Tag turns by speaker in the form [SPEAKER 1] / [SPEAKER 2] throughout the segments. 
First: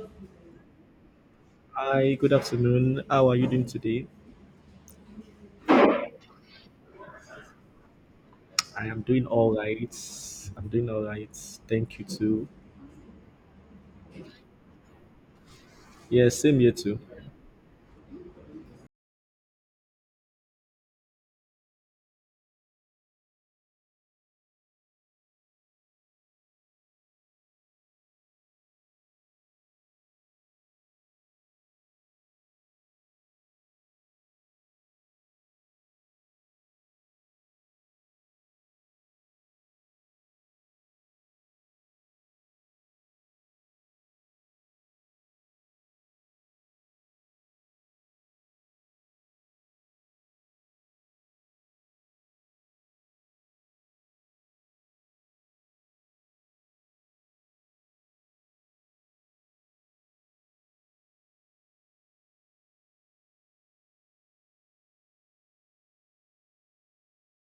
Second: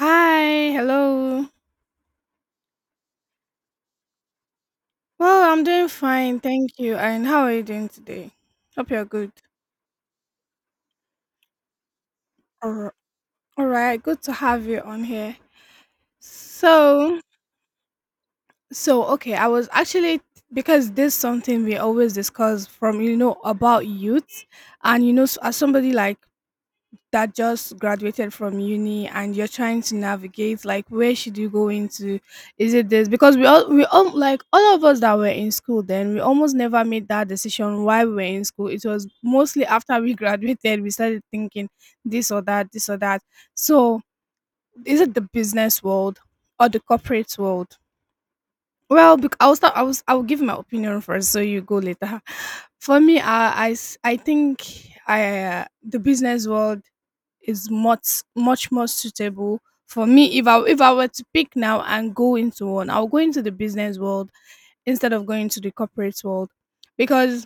[SPEAKER 1] Hi, hello.
[SPEAKER 2] Hi, good afternoon. How are you doing today?
[SPEAKER 1] Well, I'm doing fine, thank you. And how are you doing today?
[SPEAKER 2] I
[SPEAKER 1] Hope
[SPEAKER 2] am
[SPEAKER 1] you're
[SPEAKER 2] doing
[SPEAKER 1] good.
[SPEAKER 2] all right. I'm doing all right. Thank you too.
[SPEAKER 1] All right, good to have you on here.
[SPEAKER 2] Yes, same here too.
[SPEAKER 1] So, so okay, I was actually, because this is something we always discuss from about youth, and as somebody like that just graduated from uni and you're trying to navigate like where should you go into. Is it this? Because we all like all of us that were in school then, we almost never made that decision while we were in school. It was mostly after we graduated we started thinking this or that, this or that. So is it the business world or the corporate world? I'll start. I'll give my opinion first so you go later. For me, I s- I think I the business world is much more suitable for me. If I were to pick now and go into one, I'll go into the business world instead of going to the corporate world. Because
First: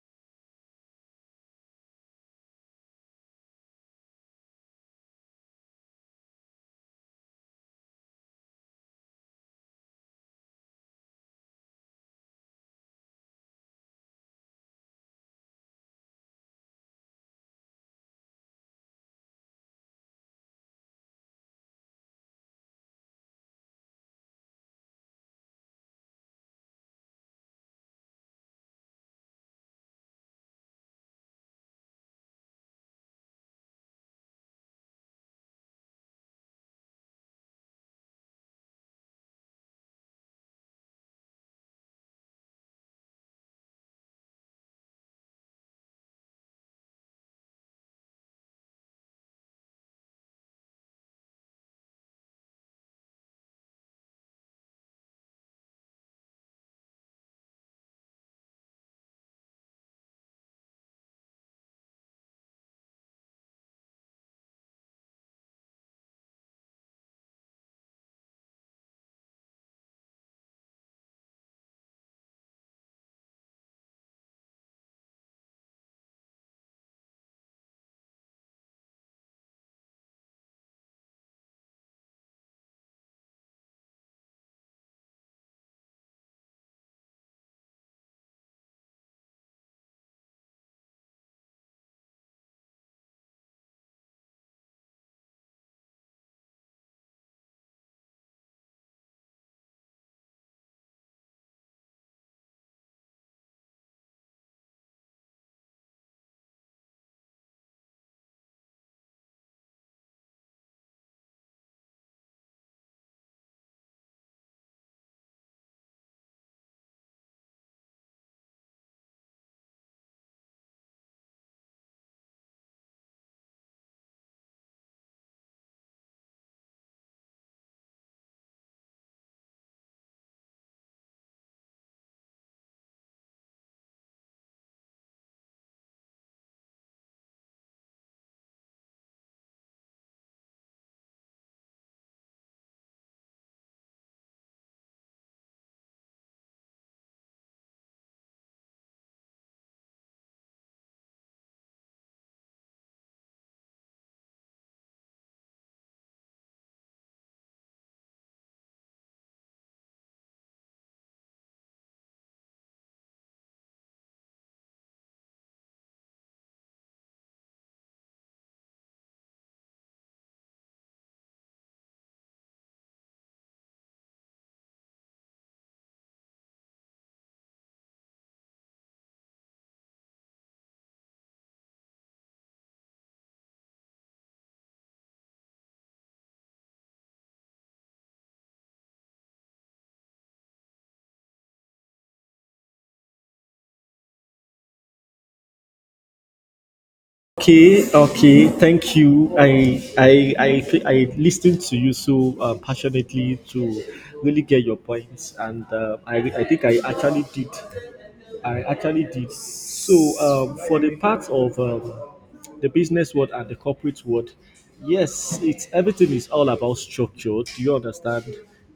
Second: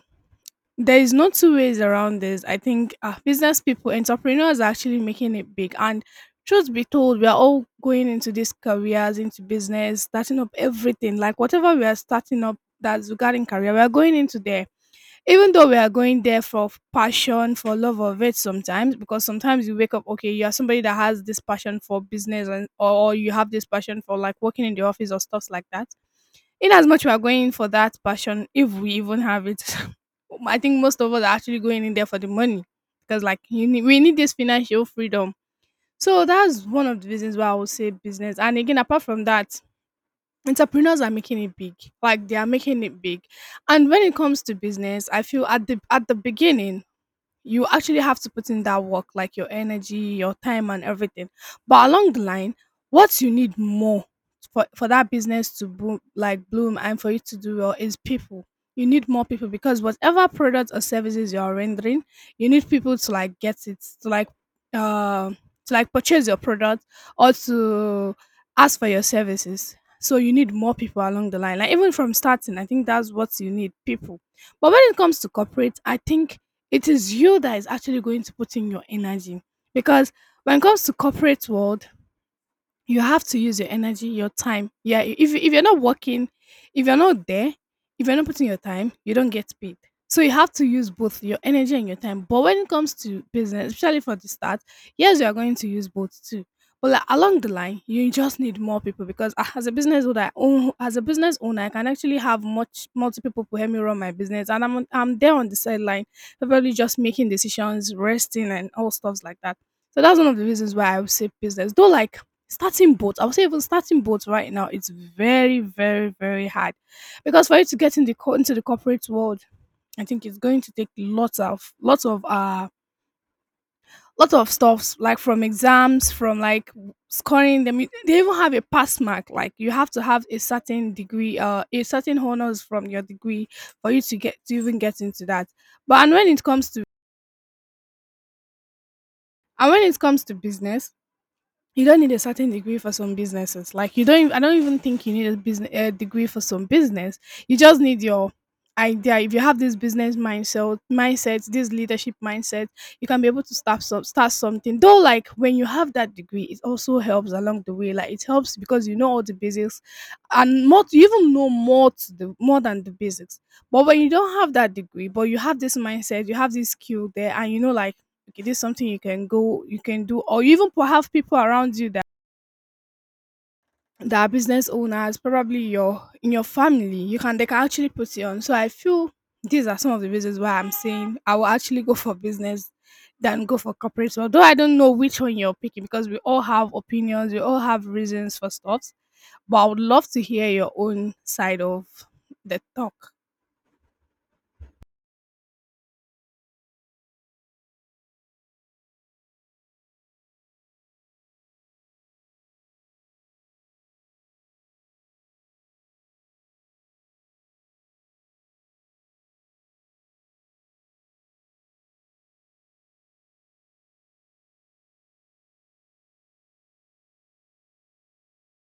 [SPEAKER 1] there is no two ways around this. I think business people, entrepreneurs, are actually making it big. And truth be told, we are all going into these careers, into business, starting up everything. Like whatever we are starting up, that's regarding career, we are going into there. Even though we are going there for passion, for love of it sometimes, because sometimes you wake up, okay, you are somebody that has this passion for business, and or you have this passion for like working in the office or stuffs like that. In as much we are going for that passion, if we even have it, I think most of us are actually going in there for the money. Because like you need, we need this financial freedom. So that's one of the reasons why I would say business. And again, apart from that, entrepreneurs are making it big, like they are making it big. And when it comes to business, I feel at the beginning, you actually have to put in that work, like your energy, your time, and everything. But along the line, what you need more for that business to boom, like bloom, and for you to do well is people. You need more people because whatever products or services you are rendering, you need people to like get it, uh, to like purchase your product or to ask for your services. So you need more people along the line. Like even from starting, I think that's what you need, people. But when it comes to corporate, I think it is you that is actually going to put in your energy. Because when it comes to corporate world, you have to use your energy, your time. Yeah, if you're not working, if you're not there, if you're not putting your time, you don't get paid. So you have to use both your energy and your time. But when it comes to business, especially for the start, yes, you are going to use both too. But like along the line, you just need more people. Because as a business owner, as a business owner, I can actually have much multiple people to help me run my business, and I'm there on the sideline, probably just making decisions, resting, and all stuffs like that. So that's one of the reasons why I would say business. Though, like starting boat, I would say even starting boats right now, it's very, very, very hard. Because for you to get in the into the corporate world, I think it's going to take lots of stuffs, like from exams, from like scoring them. They even have a pass mark. Like you have to have a certain degree, a certain honors from your degree for you to get to even get into that. But and when it comes to and when it comes to business, you don't need a certain degree for some businesses. Like you don't. I don't even think you need a degree for some business. You just need your idea. If you have this business mindset, this leadership mindset, you can be able to start something. Though, like when you have that degree, it also helps along the way. Like it helps because you know all the basics, and more. You even know more to the more than the basics. But when you don't have that degree, but you have this mindset, you have this skill there, and you know like okay, this is something you can go, you can do, or you even have people around you that are business owners, probably your in your family, you can they can actually put it on. So I feel these are some of the reasons why I'm saying I will actually go for business than go for corporate. Although I don't know which one you're picking, because we all have opinions, we all have reasons for stuff. But I would love to hear your own side of the talk.
[SPEAKER 2] Okay, okay. Thank you. I listened to you so passionately to really get your points, and I think I actually did. I actually did. So for the part of the business world and the corporate world, yes, it's everything is all about structure. Do you understand?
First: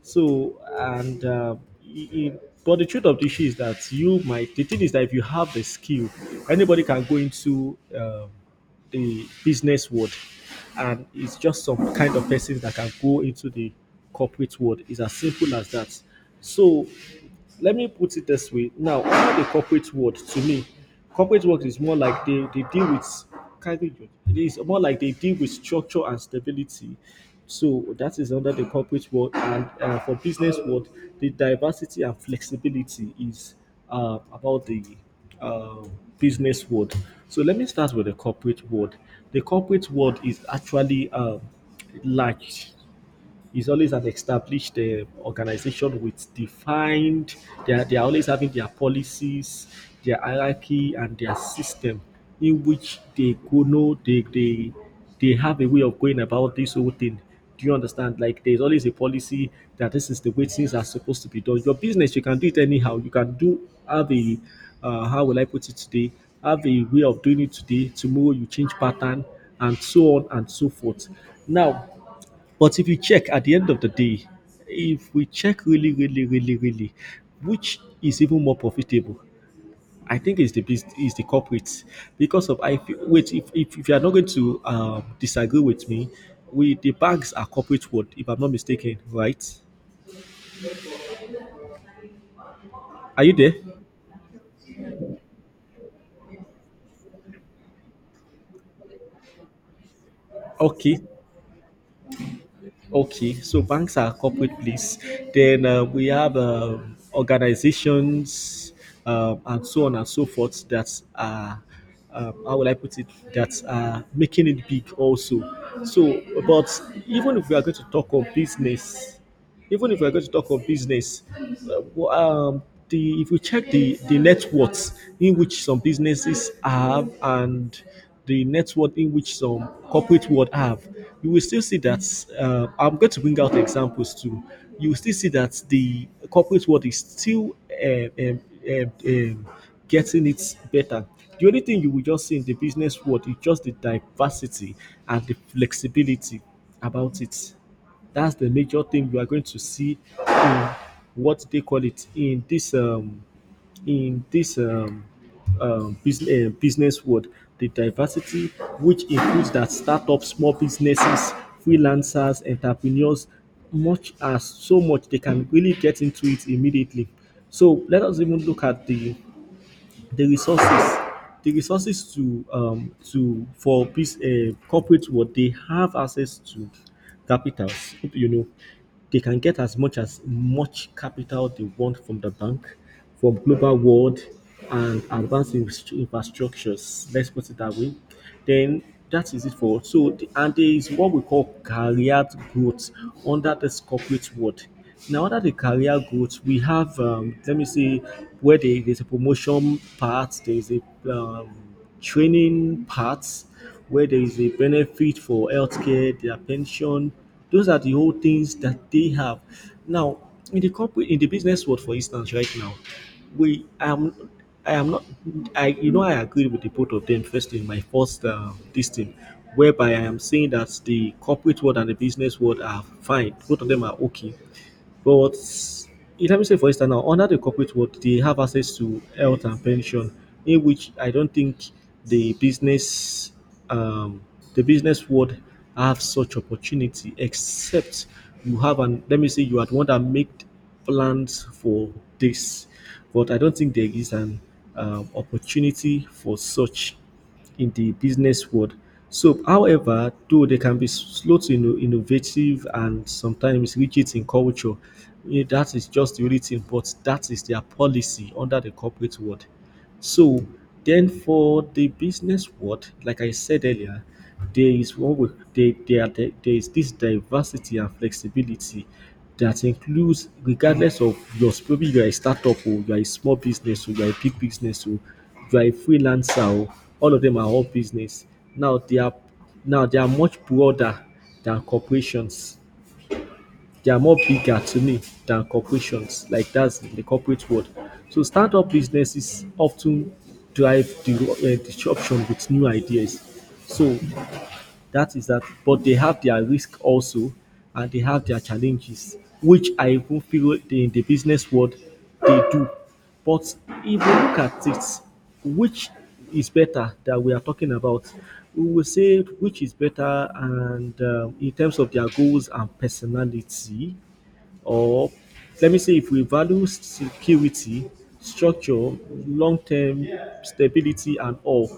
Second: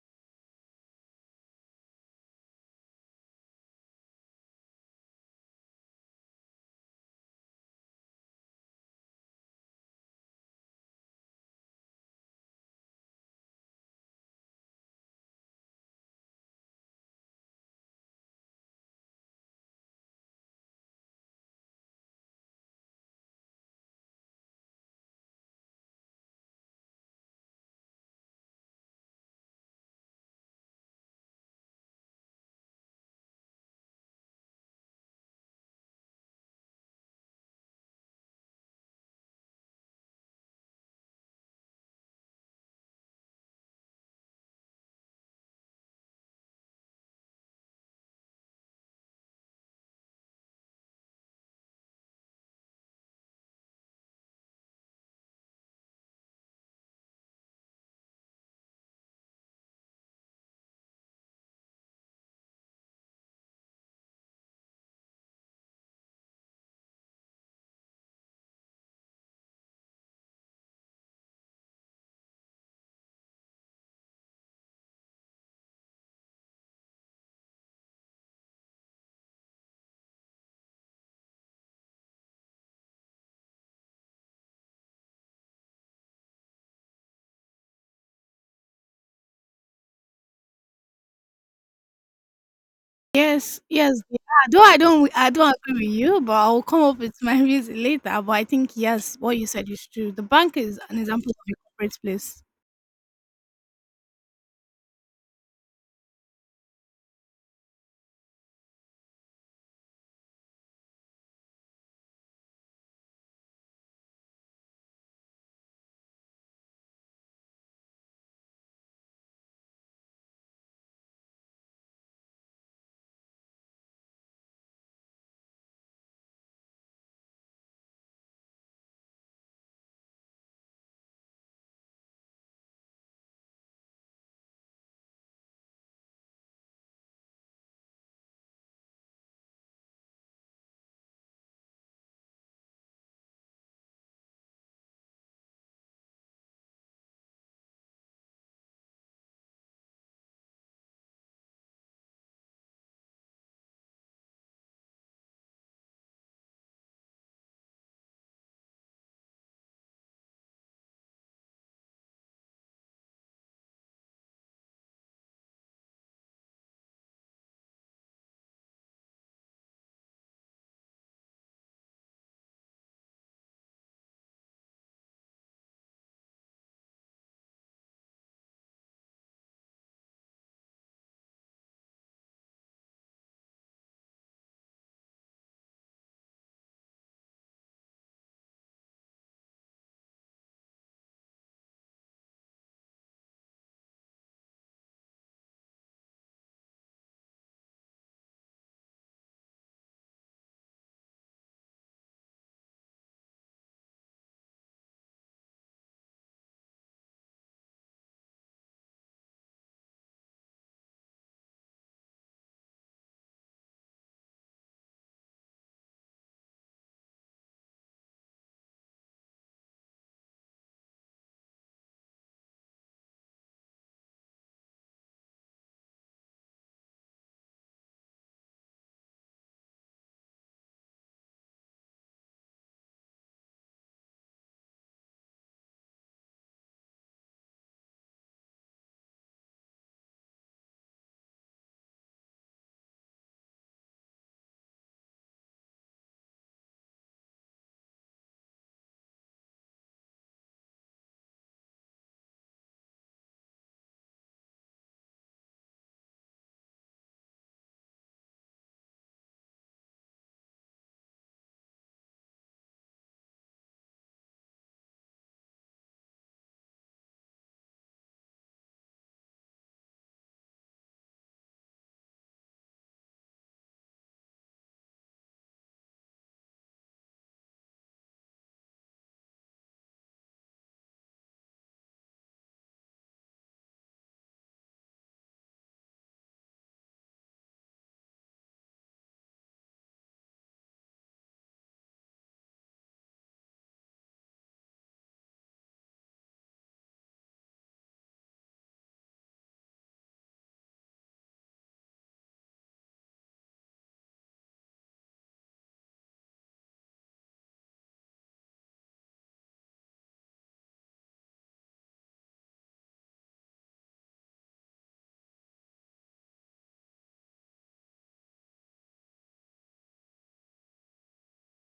[SPEAKER 2] So and i- i- but the truth of the issue is that you might. The thing is that if you have the skill, anybody can go into the business world, and it's just some kind of person that can go into the corporate world. It's as simple as that. So let me put it this way. Now, under the corporate world, to me, corporate world is more like they deal with kind of it is more like they deal with structure and stability. So that is under the corporate world, and for business world, the diversity and flexibility is about the uh, business world. So let me start with the corporate world. The corporate world is actually like is always an established organization with defined they are always having their policies, their hierarchy, and their system in which they go know they have a way of going about this whole thing. Do you understand? Like there's always a policy that this is the way things are supposed to be done. Your business, you can do it anyhow you can do have a how will I put it today have a way of doing it today, tomorrow you change pattern, and so on and so forth. Now, but if you check at the end of the day, if we check really, really, really, really, which is even more profitable, I think is the corporates, because of, I feel, wait, if you are not going to disagree with me, we the banks are corporate world if I'm not mistaken, right? Are you there?
[SPEAKER 1] Yes, yes, they are. Though I don't agree with you, but I'll come up with my reason later. But I think yes, what you said is true. The bank is an
[SPEAKER 2] Okay.
[SPEAKER 1] example of a corporate place.
[SPEAKER 2] Okay, so banks are a corporate place. Then we have organizations, and so on and so forth, that are, how will I put it, that are making it big also. So, but even if we are going to talk of business, even if we're going to talk of business, w- the if we check the net worth in which some businesses have and the net worth in which some corporate world have, you will still see that. I'm going to bring out examples too. You will still see that the corporate world is still um, um, um, um, getting it better. The only thing you will just see in the business world is just the diversity and the flexibility about it. That's the major thing you are going to see in what they call it in this in this um, business world. The diversity, which includes that startups, small businesses, freelancers, entrepreneurs, much as so much they can really get into it immediately. So let us even look at the resources. The resources to for this corporate world, they have access to capitals, they can get as much capital they want from the bank, from global world, and advanced infrastructures. Let's put it that way. Then that is it and there is what we call career growth under this corporate world. Now under the career growth, we have let me see, where there's a promotion part, there is a um, training part, where there is a benefit for healthcare, their pension. Those are the old things that they have. Now, in the corporate, in the business world, for instance, right now, we am I am not. I you know I agree with the both of them, firstly in my first this thing whereby I am saying that the corporate world and the business world are fine, both of them are okay, but it having say, for instance, now under the corporate world, they have access to health and pension, in which I don't think the business, um, the business world have such opportunity, except you have an let me say you are the one that made plans for this, but I don't think there is an opportunity for such in the business world. So, however, though they can be slow to innovative and sometimes rigid in culture, that is just the only thing, but that is their policy under the corporate world. So then for the business world, like I said earlier, there is what we there, there, are- there is this diversity and flexibility that includes regardless of your maybe you are a startup, or you are a small business, or you are a big business, or you are a freelancer, or all of them are all business. Now they are now they are much broader than corporations, they are more bigger to me than corporations. Like that's the corporate world. So startup businesses often drive the disruption with new ideas. So that is that. But they have their risk also, and they have their challenges, which I even feel in the business world they do. But if you look at it, which is better that we are talking about, we will say which is better, and in terms of their goals and personality, or let me say, if we value security, structure, long-term stability and all,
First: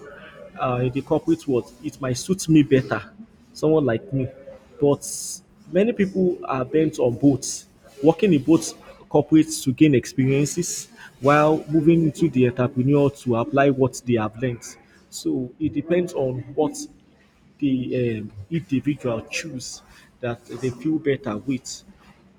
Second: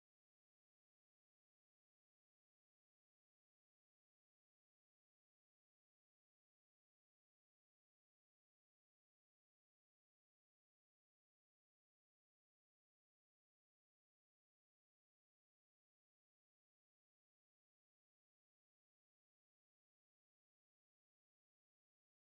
[SPEAKER 2] in the corporate world, it might suit me better, someone like me. But many people are bent on both, working in both corporates to gain experiences while moving into the entrepreneur to apply what they have learned. So it depends on what the individual choose, that they feel better with,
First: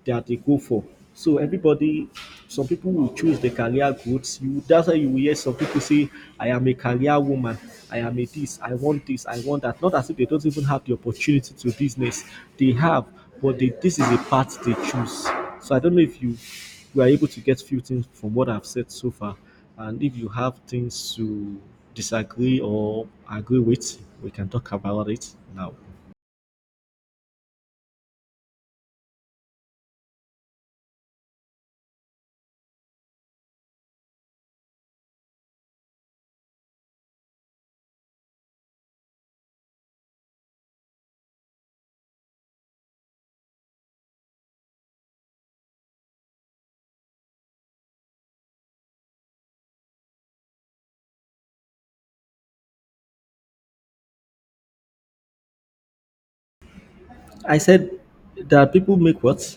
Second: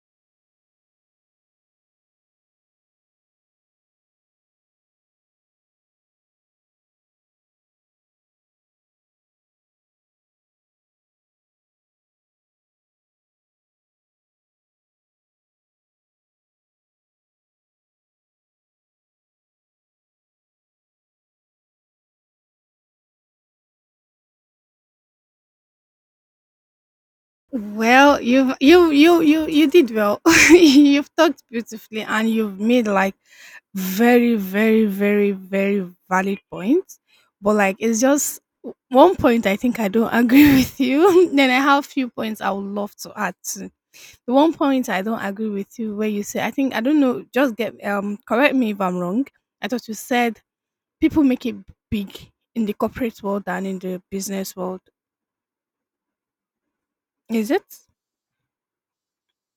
[SPEAKER 2] that they go for. So everybody, some people will choose the career growth. You That's why you will hear some people say, "I am a career woman. I am a this. I want this. I want that." Not as if they don't even have the opportunity to business. They have, but this is a path they choose. So I don't know if you were able to get few things from what I've said so far, and if you have things to disagree or agree with, we can talk about it now.
[SPEAKER 1] Well, you've you you you you did well. You've talked beautifully, and you've made like very, very valid points. But like it's just one point I think I don't agree with you. Then I have few points I would love to add. The one point I don't agree with you where you say, I think I don't know, just get correct me if I'm wrong. I thought you said people make it big in the corporate world than in the business world. Is
[SPEAKER 2] I
[SPEAKER 1] it?
[SPEAKER 2] said that people make what?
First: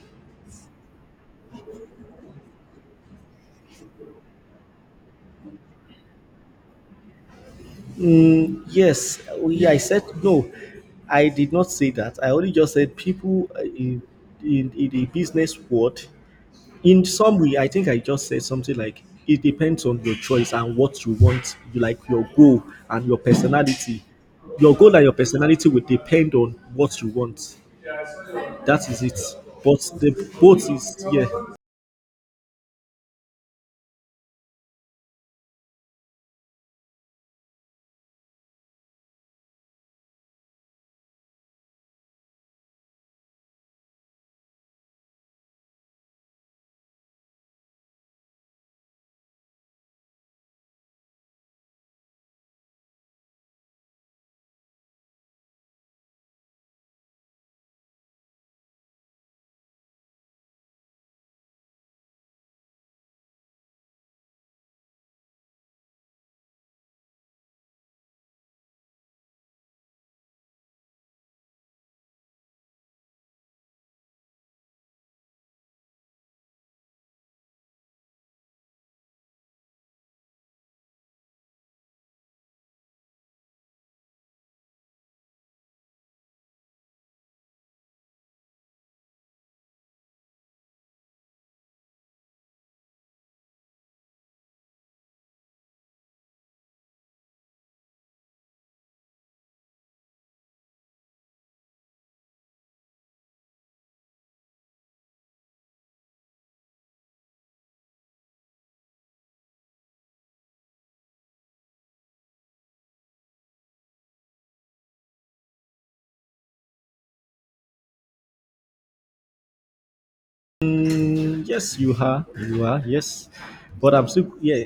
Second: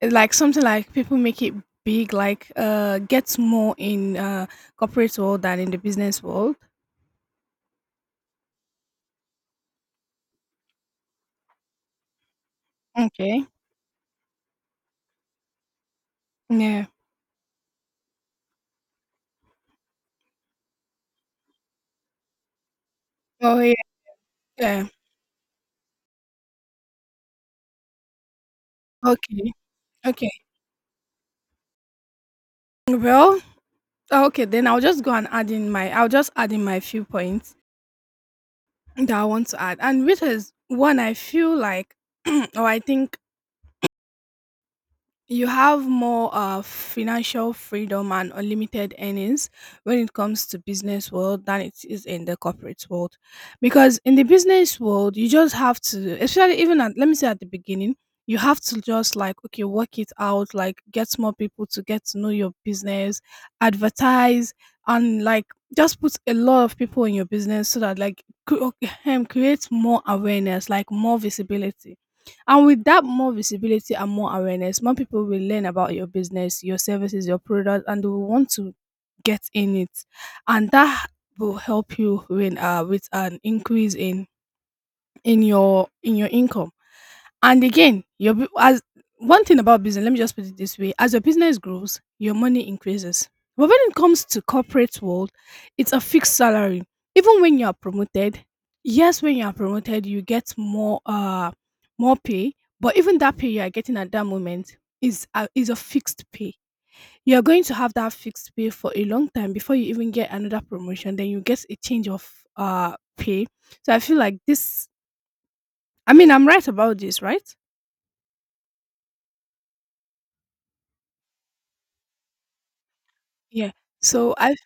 [SPEAKER 1] It's like something like people make it big, like gets more in corporate world than in the business world.
[SPEAKER 2] Mm, yes, I said no. I did not say that. I only just said
[SPEAKER 1] Okay.
[SPEAKER 2] people in the business world.
[SPEAKER 1] Yeah.
[SPEAKER 2] In some way, I think I just said something like it depends on your choice and what you want, you like your goal and your
[SPEAKER 1] Oh yeah.
[SPEAKER 2] personality. Your
[SPEAKER 1] Yeah.
[SPEAKER 2] goal and your personality will depend on what you want. That is it.
[SPEAKER 1] Okay.
[SPEAKER 2] But the
[SPEAKER 1] Okay.
[SPEAKER 2] both is, yeah.
[SPEAKER 1] Well, okay, then I'll just add in my few points that I want to add. And which is one I feel like, or I think you have more financial freedom and unlimited earnings when it comes to business world than it is in the corporate world. Because in the business world you just have to, especially even at, let me say at the beginning, you have to just like okay work it out, like get more people to get to know your business, advertise, and like just put a lot of people in your business so that like create more awareness, like more visibility. And with that more visibility and more awareness, more people will learn about your business, your services, your product, and they will want to get in it. And that will help you win with an increase in in your income. And again, your bu- as one thing about business, let me just put it this way: as your business grows, your money increases. But when it comes to corporate world, it's a fixed salary. Even when you are promoted, yes, when you are promoted, you get more pay. But even that pay you are getting at that moment is is a fixed pay. You are going to have that fixed pay for a long time before you even get another promotion. Then you get a change of pay. So I feel like this, I mean, I'm right about this, right?
[SPEAKER 2] Mm, yes, you are. You are. Yes,
[SPEAKER 1] Yeah.
[SPEAKER 2] but I'm still,
[SPEAKER 1] So I,
[SPEAKER 2] yeah.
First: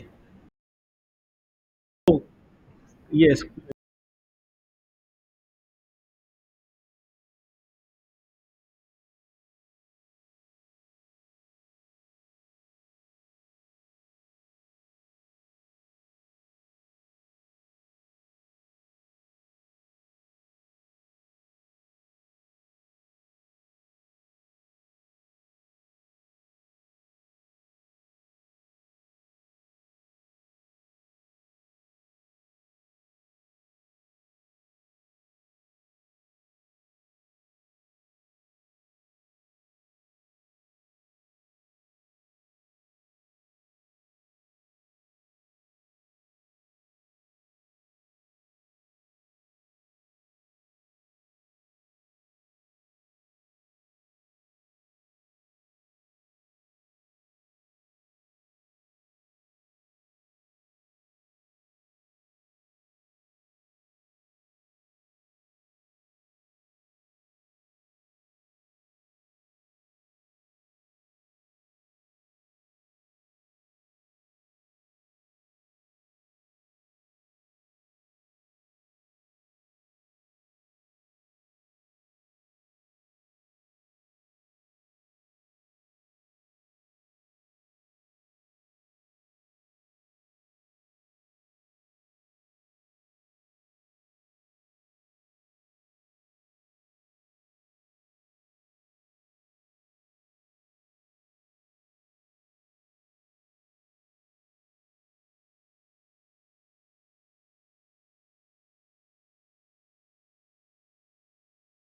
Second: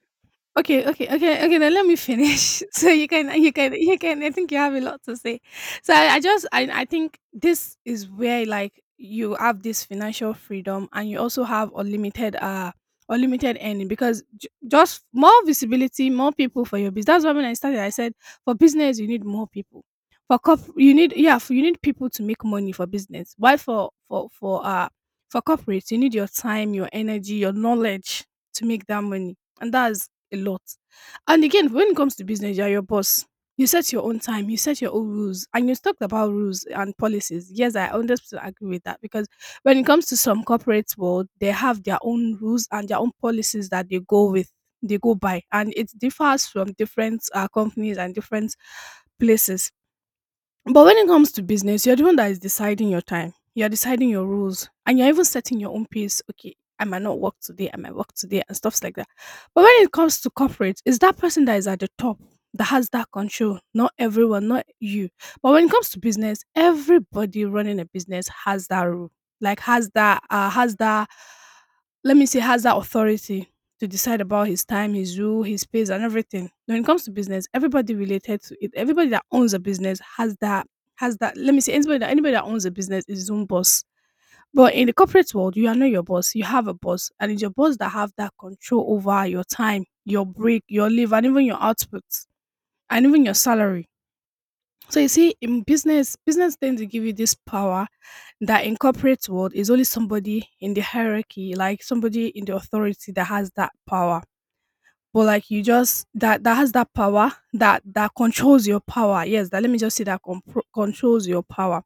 [SPEAKER 1] okay, okay, okay, okay. Then let me finish, so
[SPEAKER 2] Yes,
[SPEAKER 1] you can. I think you have a lot to say. So I think this is where like you have this financial freedom, and you also have unlimited, unlimited earning. Because just more visibility, more people for your business. That's why when I started, I said for business you need more people. For corp, you need, yeah, you need people to make money for business. Why? For corporates you need your time, your energy, your knowledge to make that money, and that's a lot. And again, when it comes to business, you're your boss. You set your own time, you set your own rules, and you talked about rules and policies. Yes, I 100% agree with that. Because when it comes to some corporate world, they have their own rules and their own policies that they go with, they go by, and it differs from different companies and different places. But when it comes to business, you're the one that is deciding your time. You're deciding your rules and you're even setting your own pace. Okay, I might not work today, I might work today, and stuffs like that. But when it comes to corporate, it's that person that is at the top that has that control, not everyone, not you. But when it comes to business, everybody running a business has that rule, like let me say, has that authority to decide about his time, his rule, his pace, and everything. When it comes to business, everybody related to it, everybody that owns a business has that has that. Let me say, anybody that owns a business is his own boss. But in the corporate world, you are not your boss. You have a boss, and it's your boss that have that control over your time, your break, your leave, and even your output, and even your salary. So you see, in business, business tend to give you this power that in corporate world is only somebody in the hierarchy, like somebody in the authority that has that power but like you just that that has that power that that controls your power. Yes, that let me just say that controls your power.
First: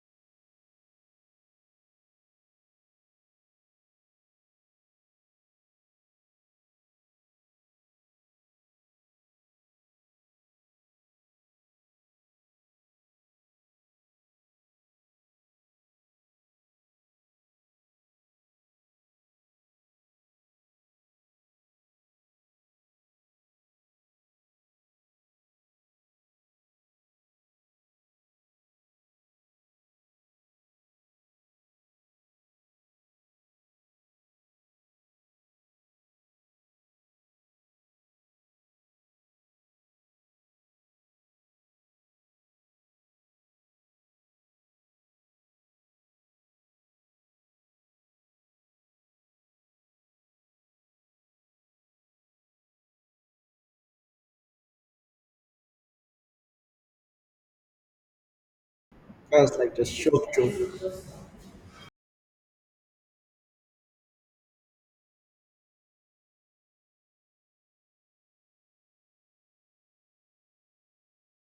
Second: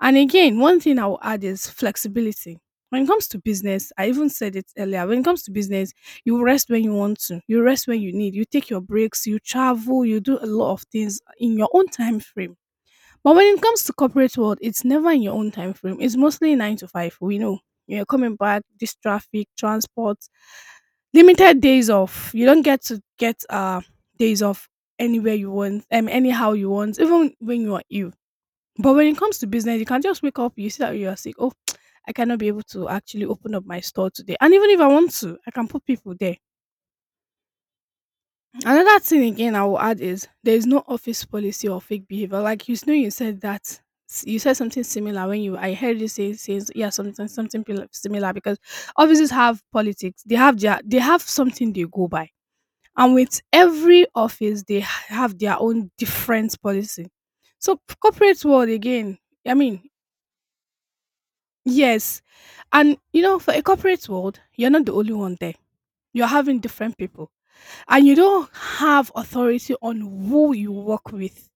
[SPEAKER 1] And again, one thing I will add is flexibility. When it comes to business, I even said it earlier. When it comes to business, you rest when you want to, you rest when you need, you take your breaks, you travel, you do a lot of things in your own time frame. But when it comes to corporate world, it's never in your own time frame. It's mostly 9 to 5. We know you're coming back. This traffic, transport, limited days off. You don't get to get days off anywhere you want, anyhow you want, even when you are ill. But when it comes to business, you can just wake up. You see that you are sick. Oh, I cannot be able to actually open up my store today. And even if I want to, I can put people there. Another thing again I will add is there is no office policy or fake behavior. Like know, you said that you said something similar when you I heard you say says yeah similar because offices have politics. They have something they go by, and with every office they have their own different policy. So corporate world again. I
[SPEAKER 2] that's like the
[SPEAKER 1] mean,
[SPEAKER 2] shock job.
[SPEAKER 1] yes, and you know for a corporate world you're not the only one there. You're having different people and you don't have authority on who you work with,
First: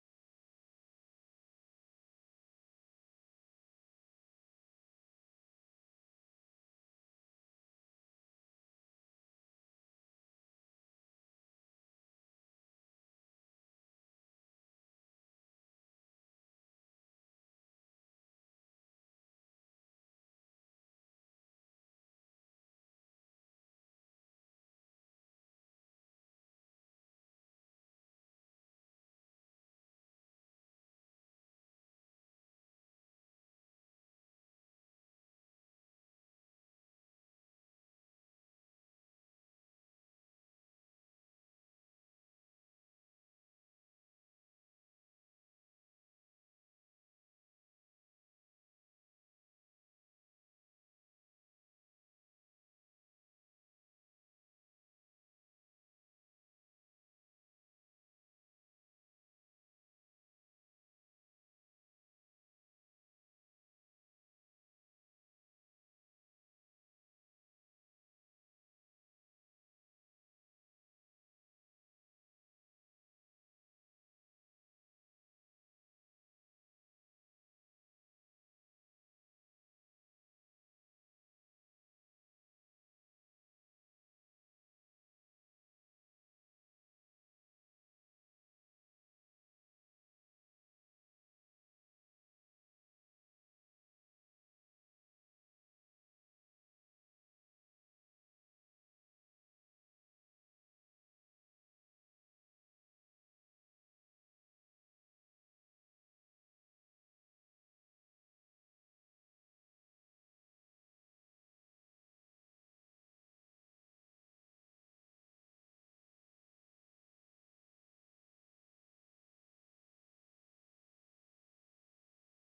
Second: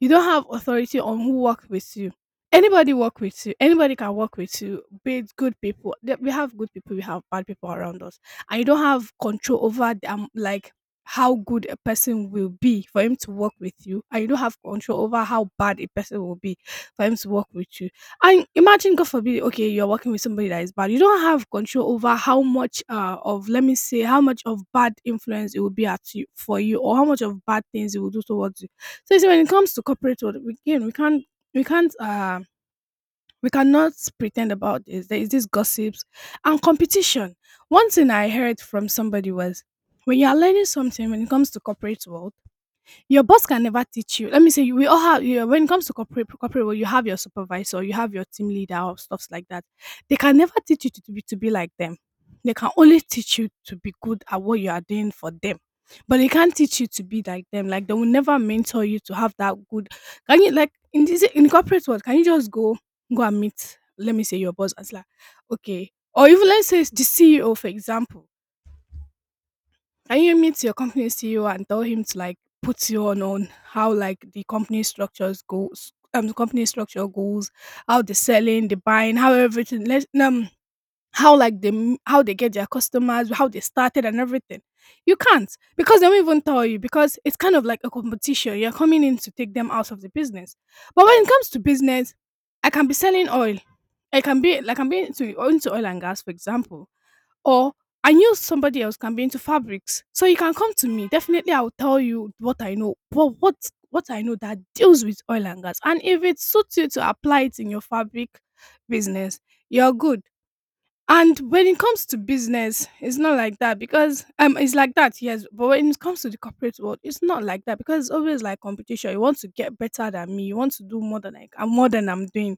[SPEAKER 1] you don't have authority on who works with you. Anybody work with you. Anybody can work with you. Be it good people. We have good people. We have bad people around us, and you don't have control over the, like how good a person will be for him to work with you, and you don't have control over how bad a person will be for him to work with you. And imagine, God forbid, okay, you're working with somebody that is bad. You don't have control over how much of, let me say, how much of bad influence it will be at you for you, or how much of bad things it will do towards you. So you see, when it comes to corporate world, we again we can't we can't we cannot pretend about this. There is this gossips and competition. One thing I heard from somebody was when you are learning something when it comes to corporate world, your boss can never teach you. Let me say, we all have, you know, when it comes to corporate world, you have your supervisor, you have your team leader, or stuffs like that. They can never teach you to be like them. They can only teach you to be good at what you are doing for them. But they can't teach you to be like them. Like, they will never mentor you to have that good. Can you, like, in corporate world, can you just go and meet, let me say, your boss and say, like, okay. Or even let's say it's the CEO, for example, can you meet your company CEO and tell him to like put you on how like the company structure goes, how the selling, the buying, how everything let how like the how they get their customers, how they started and everything. You can't because they won't even tell you because it's kind of like a competition. You're coming in to take them out of the business. But when it comes to business, I can be selling oil. I can be like I'm into oil and gas, for example. Or I knew somebody else can be into fabrics, so you can come to me. Definitely, I will tell you what I know. But what I know that deals with oil and gas, and if it suits you to apply it in your fabric business, you're good. And when it comes to business, it's not like that because it's like that, yes. But when it comes to the corporate world, it's not like that because it's always like competition. You want to get better than me. You want to do more than I'm doing.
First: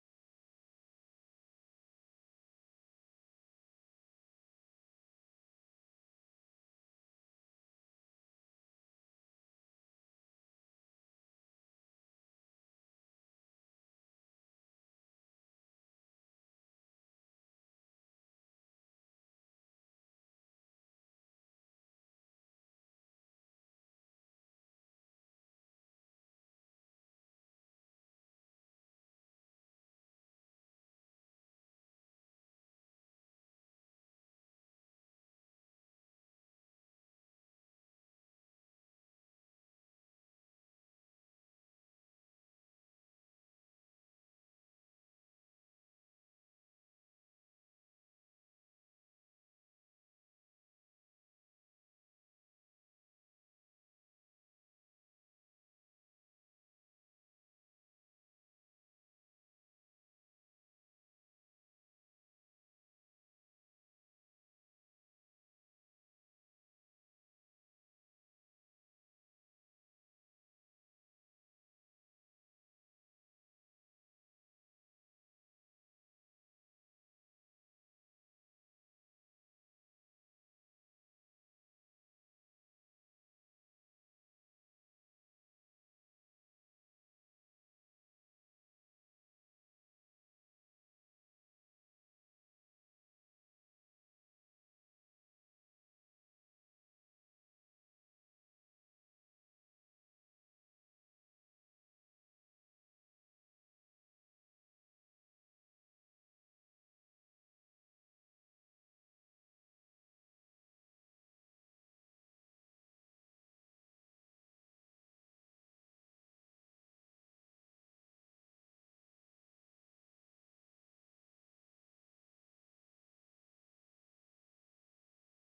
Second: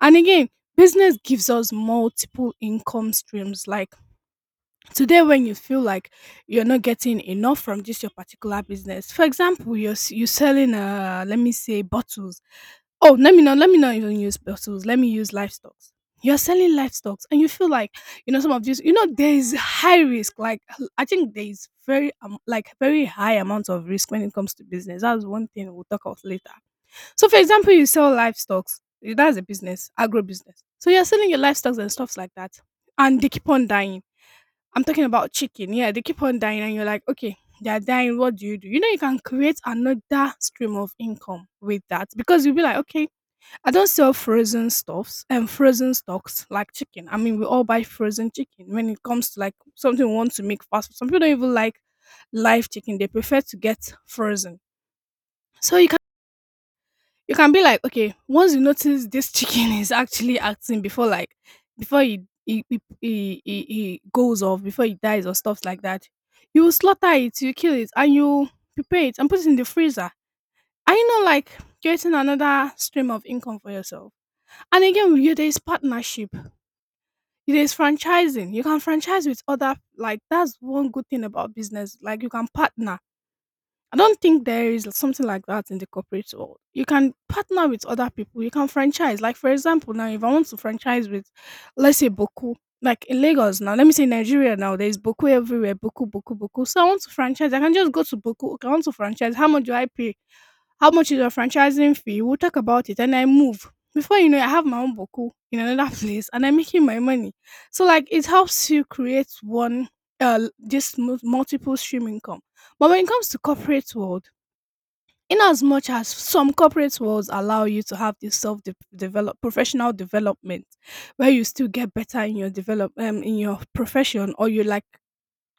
[SPEAKER 1] And again, business gives us multiple income streams. Like today when you feel like you're not getting enough from just your particular business, for example you're selling let me say bottles. Oh, let me not even use bottles. Let me use livestock. You're selling livestock and you feel like, you know, some of these, you know, there is high risk, like I think there is very like very high amount of risk when it comes to business. That's one thing we'll talk about later. So for example you sell livestock. That's a business, agro business. So you're selling your livestock and stuffs like that, and they keep on dying. I'm talking about chicken. Yeah, they keep on dying, and you're like, okay, they're dying. What do? You know, you can create another stream of income with that because you'll be like, okay, I don't sell frozen stuffs and frozen stocks like chicken. I mean, we all buy frozen chicken when it comes to like something we want to make fast. Some people don't even like live chicken, they prefer to get frozen. So you can be like, okay, once you notice this chicken is actually acting before, like, before he goes off, before he dies or stuff like that, you slaughter it, you kill it, and you prepare it and put it in the freezer. Are you not like creating another stream of income for yourself? And again, you there is partnership, there is franchising. You can franchise with other, like, that's one good thing about business. Like you can partner, I don't think there is something like that in the corporate world. You can partner with other people. You can franchise. Like for example, now if I want to franchise with, let's say Boku, like in Lagos now. Let me say Nigeria now. There is Boku everywhere. Boku, Boku, Boku. So I want to franchise. I can just go to Boku. Okay, I want to franchise. How much do I pay? How much is your franchising fee? We'll talk about it. And I move. Before you know it, I have my own Boku in another place, and I'm making my money. So like, it helps you create one, multiple stream income, but when it comes to corporate world, in as much as some corporate worlds allow you to have this self de- develop professional development, where you still get better in your develop in your profession, or you like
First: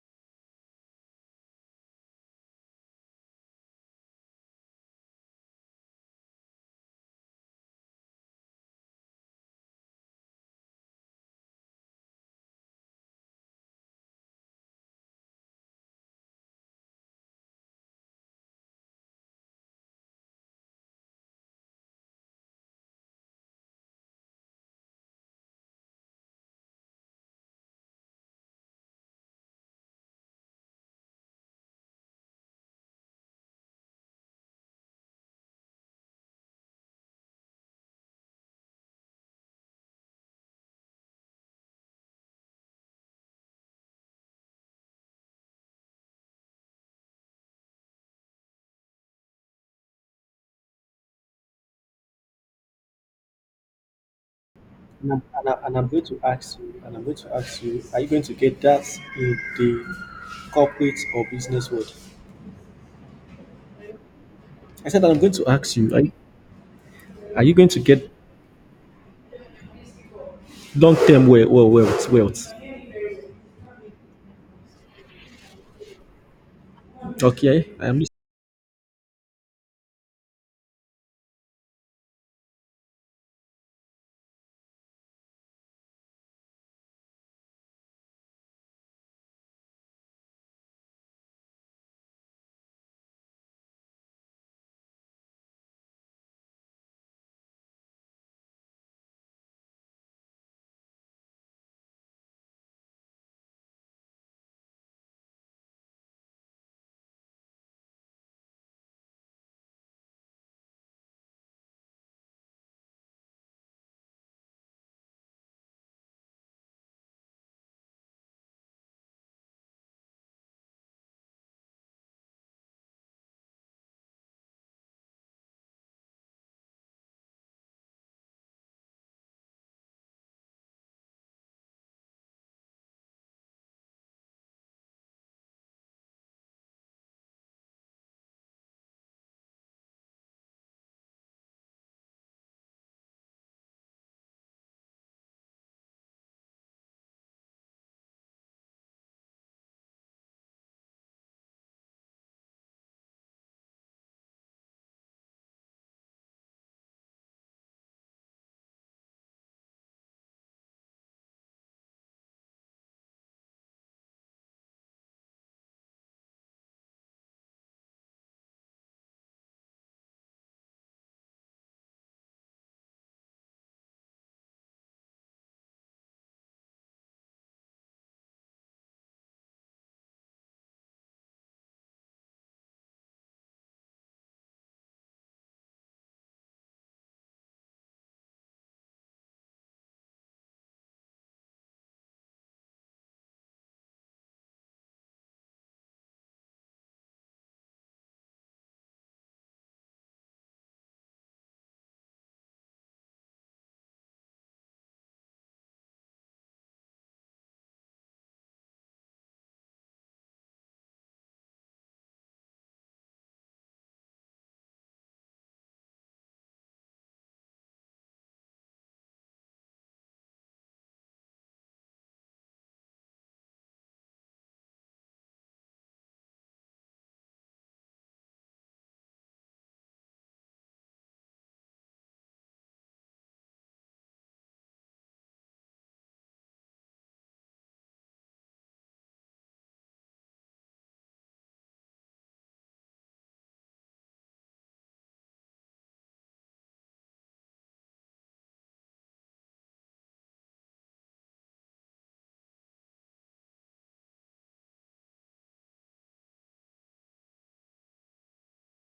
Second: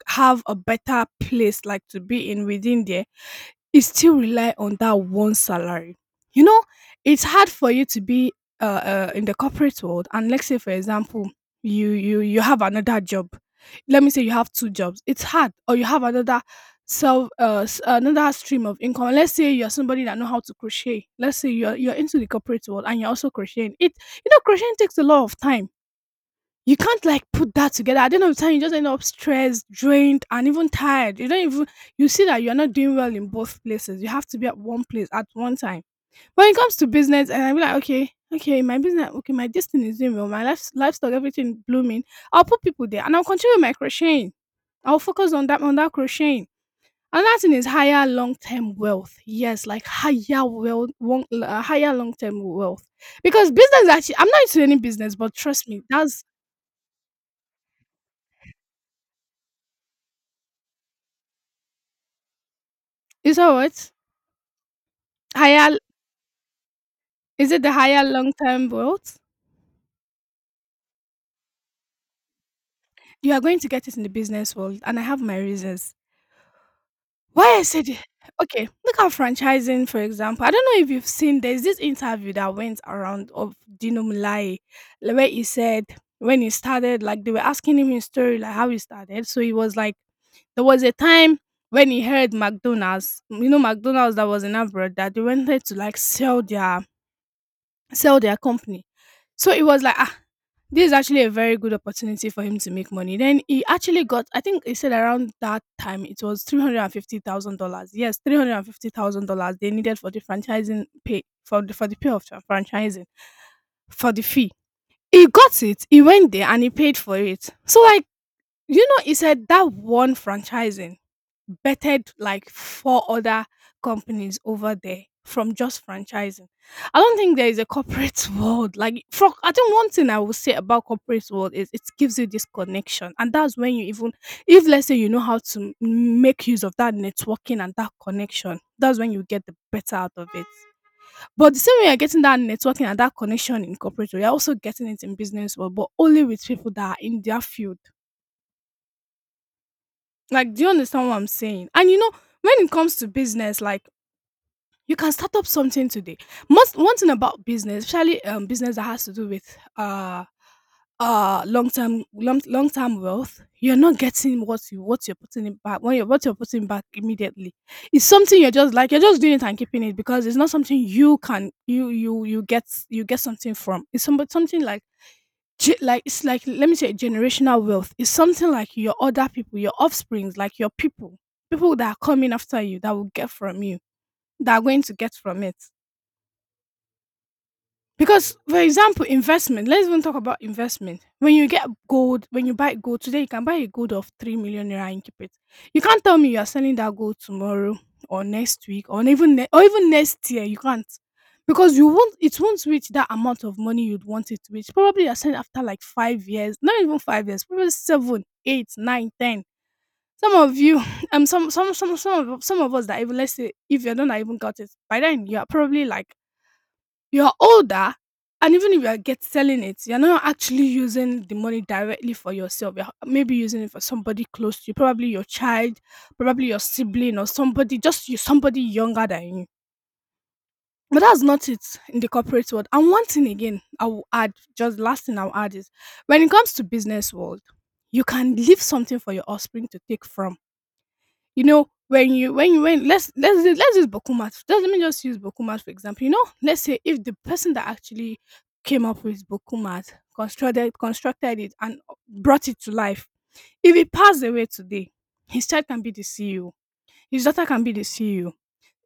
[SPEAKER 1] have a better place like to be in within there, it still rely on that one salary. You know, it's hard for you to be in the corporate world and let's say for example you have another job. Let me say you have two jobs. It's hard. Or you have another another stream of income. Let's say you're somebody that know how to crochet. Let's say you're into the corporate world and you're also crocheting. It, you know, crocheting takes a lot of time. You can't like put that together. At the end of the time, you just end up stressed, drained, and even tired. You don't even, you see that you're not doing well in both places. You have to be at one place at one time. When it comes to business, and I'm like, okay, okay, my business, okay, my destiny is doing well, my life, livestock, everything blooming. I'll put people there, and I'll continue with my crocheting. I'll focus on that crocheting. And that thing is higher long term wealth. Yes, like higher wealth, one, higher long term wealth. Because business actually, I'm not into any
[SPEAKER 2] And
[SPEAKER 1] business,
[SPEAKER 2] I'm,
[SPEAKER 1] but
[SPEAKER 2] and, I,
[SPEAKER 1] trust
[SPEAKER 2] and
[SPEAKER 1] me,
[SPEAKER 2] I'm going to
[SPEAKER 1] that's
[SPEAKER 2] ask you, are you going to get that in the corporate or business world?
[SPEAKER 1] it's all right.
[SPEAKER 2] I said, I'm going to ask
[SPEAKER 1] Higher
[SPEAKER 2] you, are
[SPEAKER 1] is
[SPEAKER 2] you
[SPEAKER 1] it
[SPEAKER 2] going
[SPEAKER 1] the
[SPEAKER 2] to
[SPEAKER 1] higher
[SPEAKER 2] get
[SPEAKER 1] long term wealth?
[SPEAKER 2] long-term wealth, wealth, wealth?
[SPEAKER 1] You are going to get it in the business world, and I have my reasons. Why I
[SPEAKER 2] Okay,
[SPEAKER 1] said it-
[SPEAKER 2] I'm
[SPEAKER 1] Okay, look at franchising for example. I don't know if you've seen there's this interview that went around of Dino Mulai, like, where he said when he started, like they were asking him his story, like how he started. So he was like, there was a time when he heard McDonald's, you know, McDonald's that was in abroad that they wanted to like sell their company. So it was like, ah, this is actually a very good opportunity for him to make money. Then he actually got, I think he said around that time it was $350,000. Yes, $350,000 they needed for the franchising pay for the pay of the franchising for the fee. He got it. He went there and he paid for it. So like, you know, he said that one franchising bettered like four other companies over there from just franchising. I don't think there is a corporate world. Like from I think one thing I will say about corporate world is it gives you this connection. And that's when you even if let's say you know how to make use of that networking and that connection, that's when you get the better out of it. But the same way you're getting that networking and that connection in corporate world, you're also getting it in business world, but only with people that are in their field, like, do you understand what I'm saying? And you know, when it comes to business, like you can start up something today. Most one thing about business, especially business that has to do with long term long term wealth, you're not getting what you're putting in back when you're what you're putting back immediately. It's something you're just like you're just doing it and keeping it because it's not something you can you get you get something from. It's something like like it's like let me say generational wealth is something like your other people your offsprings like your people people that are coming after you that will get from you that are going to get from it because, for example, investment. Let's even talk about investment. When you get gold, when you buy gold today, you can buy a gold of 3 million naira and keep it. You can't tell me you are selling that gold tomorrow or next week or even next year. You can't because you won't. It won't reach that amount of money you'd want it to reach. Probably you're selling after like 5 years, not even 5 years, probably seven, eight, nine, ten. Some of you, some of us that even let's say if you don't even got it by then, you are probably like you're older, and even if you are get selling it, you're not actually using the money directly for yourself. You're maybe using it for somebody close to you, probably your child, probably your sibling, or somebody younger than you. But that's not it in the corporate world. And one thing again, I will add, just last thing I'll add is, when it comes to business world, you can leave something for your offspring to take from, you know, when let's let's use Bokumat. Just let me just use Bokumat for example. You know, let's say if the person that actually came up with Bokumat constructed it and brought it to life, if he passed away today, his child can be the CEO, his daughter can be the CEO,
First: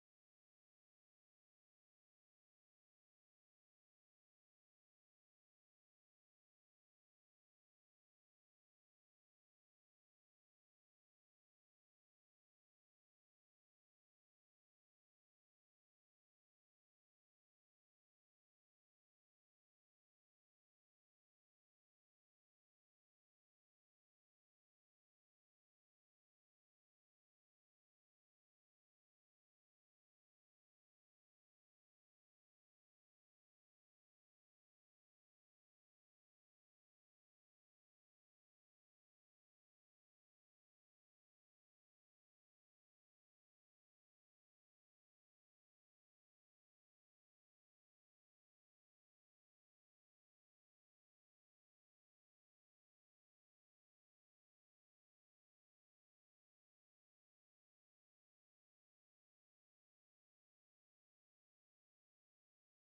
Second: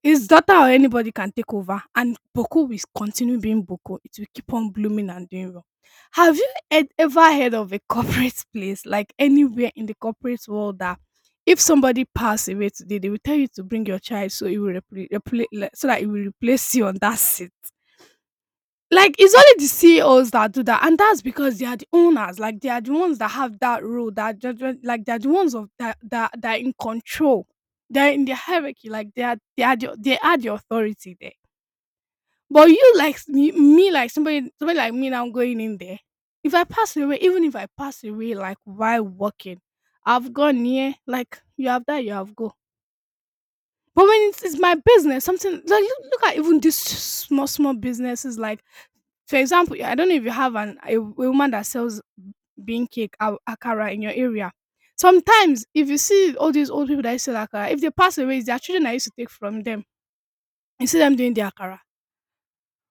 [SPEAKER 1] it's data or anybody can take over and Boko will continue being Boko. It will keep on blooming and doing well. Have you ever heard of a corporate place, like anywhere in the corporate world, that if somebody passed away today, they will tell you to bring your child so it will so that it will replace you on that seat? Like, it's only the CEOs that do that, and that's because they are the owners. Like, they are the ones that have that role, that judgment. Like, they are the ones of that are in control. They're in the hierarchy. Like, they are the authority there. But you, like me, like somebody like me, now going in there. If I pass away, even if I pass away, like while working, I've gone here. Like you have that, you have go. But it's my business, something like look at even these small small businesses like for example, I don't know if you have a woman that sells bean cake or akara in your area. Sometimes, if you see all these old people that sell akara, if they pass away, it's their children that used to take from them. You see them doing their akara.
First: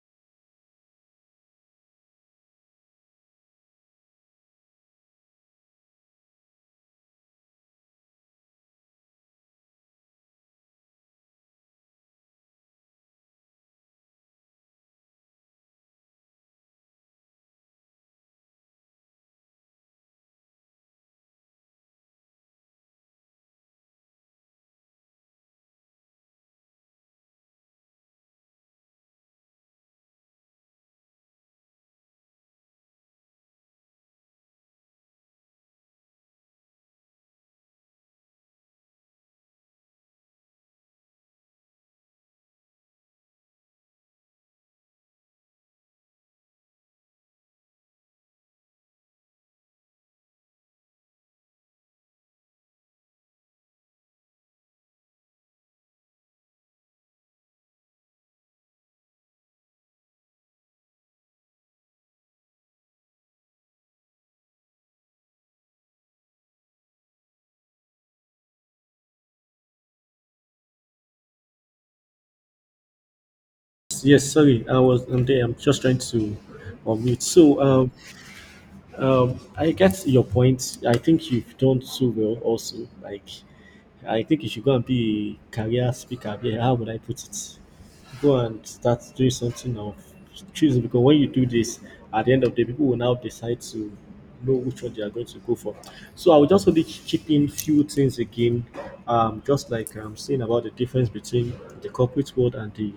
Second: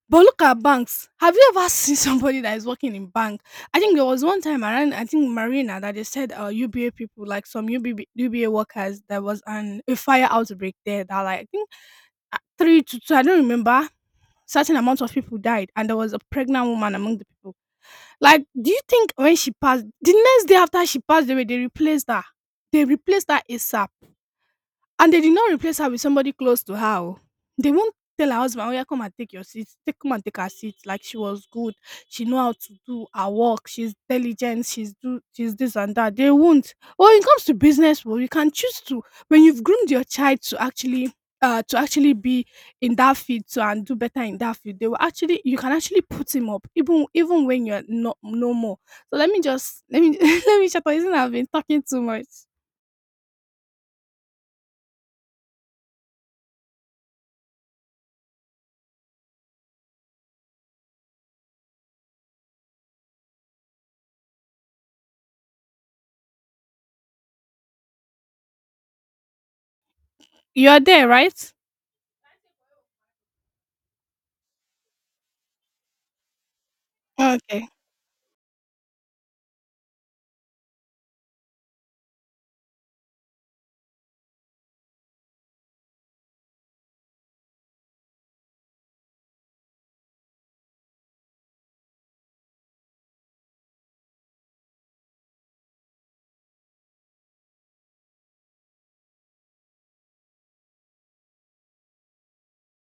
[SPEAKER 1] But look at banks. Have you ever seen somebody that is working in bank? I think there was one time around, I think Marina, that they said UBA people, like some UBB, UBA workers, there was an a fire outbreak there that like I think three to two, I don't remember certain amount of people died and there was a pregnant woman among the people, like do you think when she passed the next day after she passed away they replaced her, they replaced her asap, and they did not replace her with somebody close to her. Oh. They won't tell her husband, "Oh yeah, come and take your seat. Take come and take her seat." Like she was good. She know how to do her work. She's diligent. She's do. She's this and that. They won't. Well, when it comes to business, well, you can choose to when you've groomed your child to actually. To actually be in that field so and do better in that field, they will actually you can actually put him up even even when you're not no more. So let me just let me let me shut up. Isn't I've been talking too much? You're there, right?
[SPEAKER 2] yes, sorry, I'm there. I'm just trying to unmute. So
[SPEAKER 1] Okay.
[SPEAKER 2] I get your point. I think you've done so well also. Like, I think you should go and be a career speaker. Yeah, how would I put it? Go and start doing something of choosing, because when you do this, at the end of the day, people will now decide to know which one they are going to go for. So I will just only chip in few things again, just like I'm saying, about the difference between the corporate world and the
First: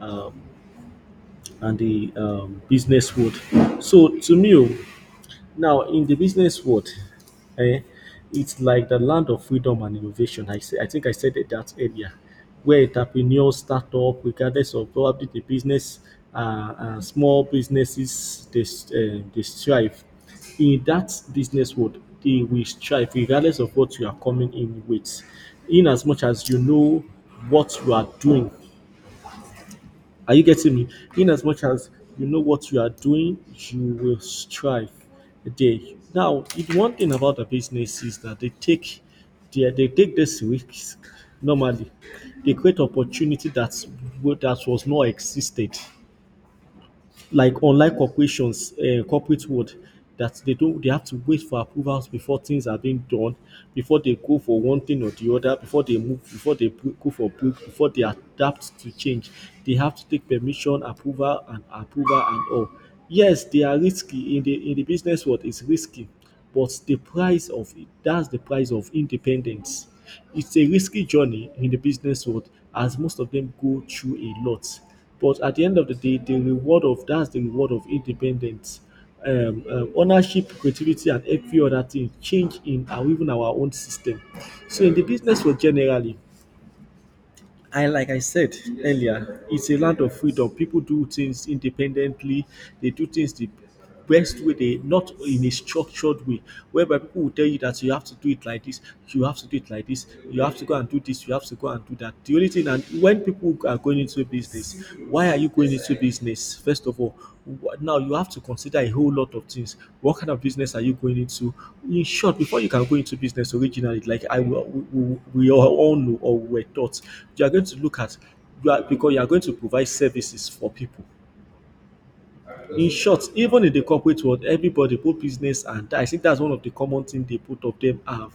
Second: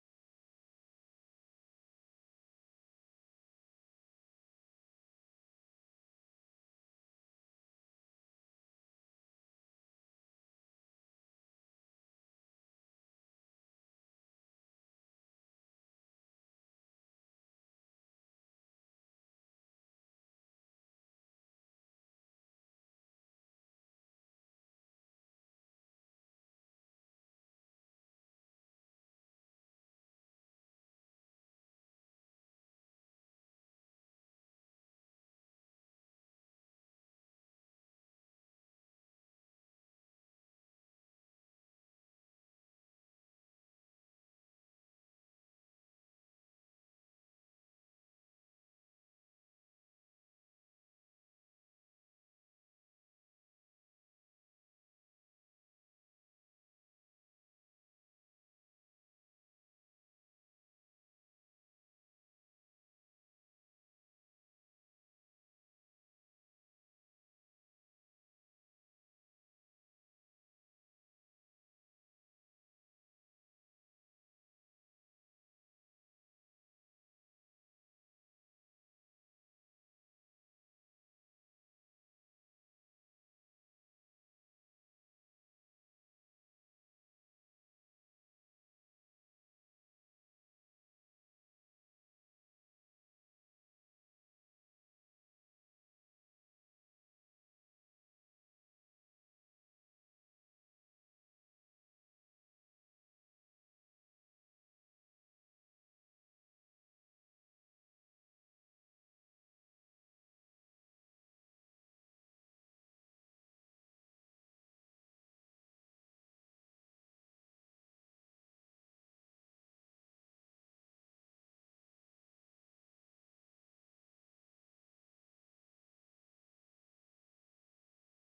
[SPEAKER 2] um, business world. So to me, oh, now, in the business world, eh, it's like the land of freedom and innovation. I think I said it that earlier, where entrepreneurs start up, regardless of probably the business, uh, small businesses, they strive. In that business world, they will strive, regardless of what you are coming in with. In as much as you know what you are doing, are you getting me? In as much as you know what you are doing, you will strive a day now, if one thing about the business is that they take this risk normally. They create opportunity that was not existed like unlike corporations, corporate world, that they don't they have to wait for approvals before things are being done, before they go for one thing or the other, before they move, before they go for book, before they adapt to change, they have to take permission, approval, and approval and all. Yes, they are risky in the business world. It's risky but the price of it that's the price of independence. It's a risky journey in the business world, as most of them go through a lot. But at the end of the day, the reward of that's the reward of independence, ownership, creativity, and every other thing change in our even our own system. So in the business world generally, I like I said earlier, it's a land of freedom. People do things independently. They do things the best way. They not in a structured way, whereby people will tell you that you have to do it like this, you have to do it like this, you have to go and do this, you have to go and do that. The only thing, and when people are going into a business why are you going into business first of all now you have to consider a whole lot of things what kind of business are you going into in short before you can go into business originally like I will we all know or we were taught you are going to look at you are because you are going to provide services for people in short, even in the corporate world, everybody, both business and I think that's one of the common thing they both of them have,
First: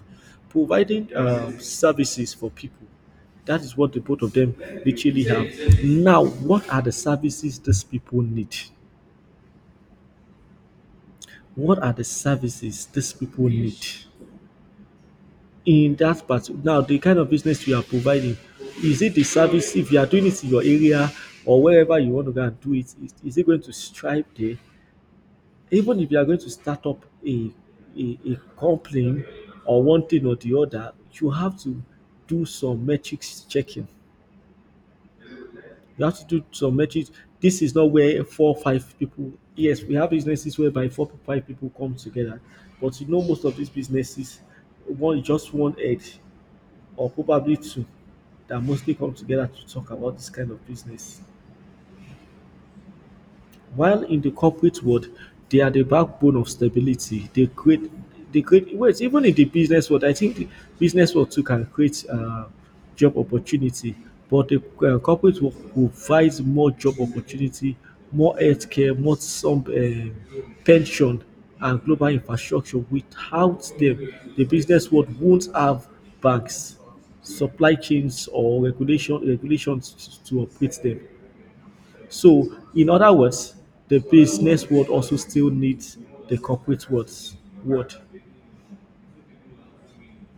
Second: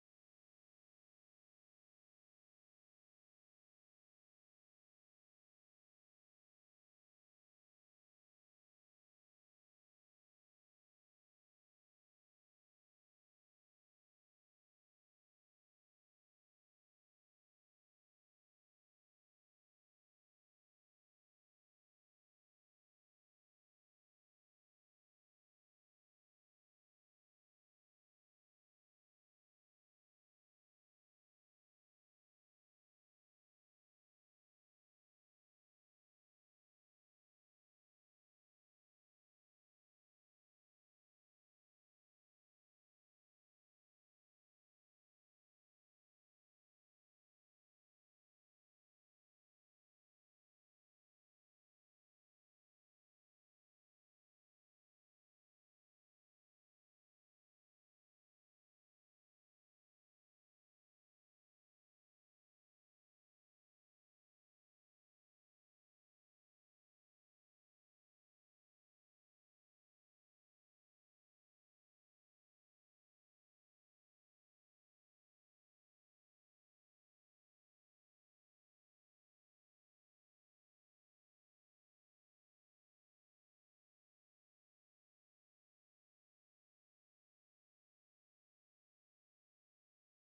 [SPEAKER 2] providing services for people. That is what the both of them literally have. Now, what are the services these people need? What are the services these people need in that part? Now, the kind of business you are providing, is it the service if you are doing it in your area or wherever you want to go and do it? Is it going to strive there? Even if you are going to start up a complaint or one thing or the other, you have to do some metrics checking. You have to do some metrics. This is not where 4, 5 people. Yes, we have businesses whereby 4, 5 people come together, but you know most of these businesses, one just one head or probably two that mostly come together to talk about this kind of business. While in the corporate world, they are the backbone of stability. They create. Wait, even in the business world, I think the business world too can create job opportunity. But the corporate world provides more job opportunity, more healthcare, more some pension and global infrastructure. Without them, the business world won't have banks, supply chains, or regulations to operate them. So, in other words, the business world also still needs the corporate world.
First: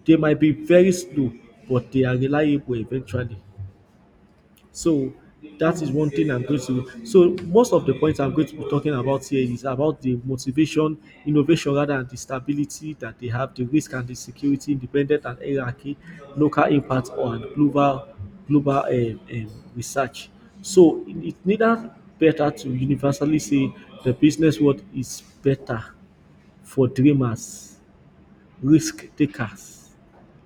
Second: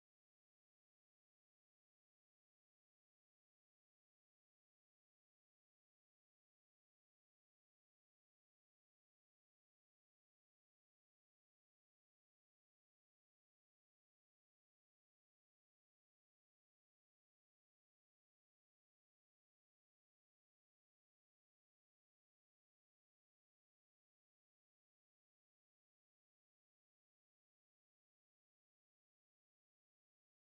[SPEAKER 2] They might be very slow, but they are reliable eventually. So that is one thing I'm going to. So most of the points I'm going to be talking about here is about the motivation, innovation rather than the stability that they have, the risk and the security, independent and hierarchy, local impact on global research. So it's neither better to universally say the business world is better for dreamers risk takers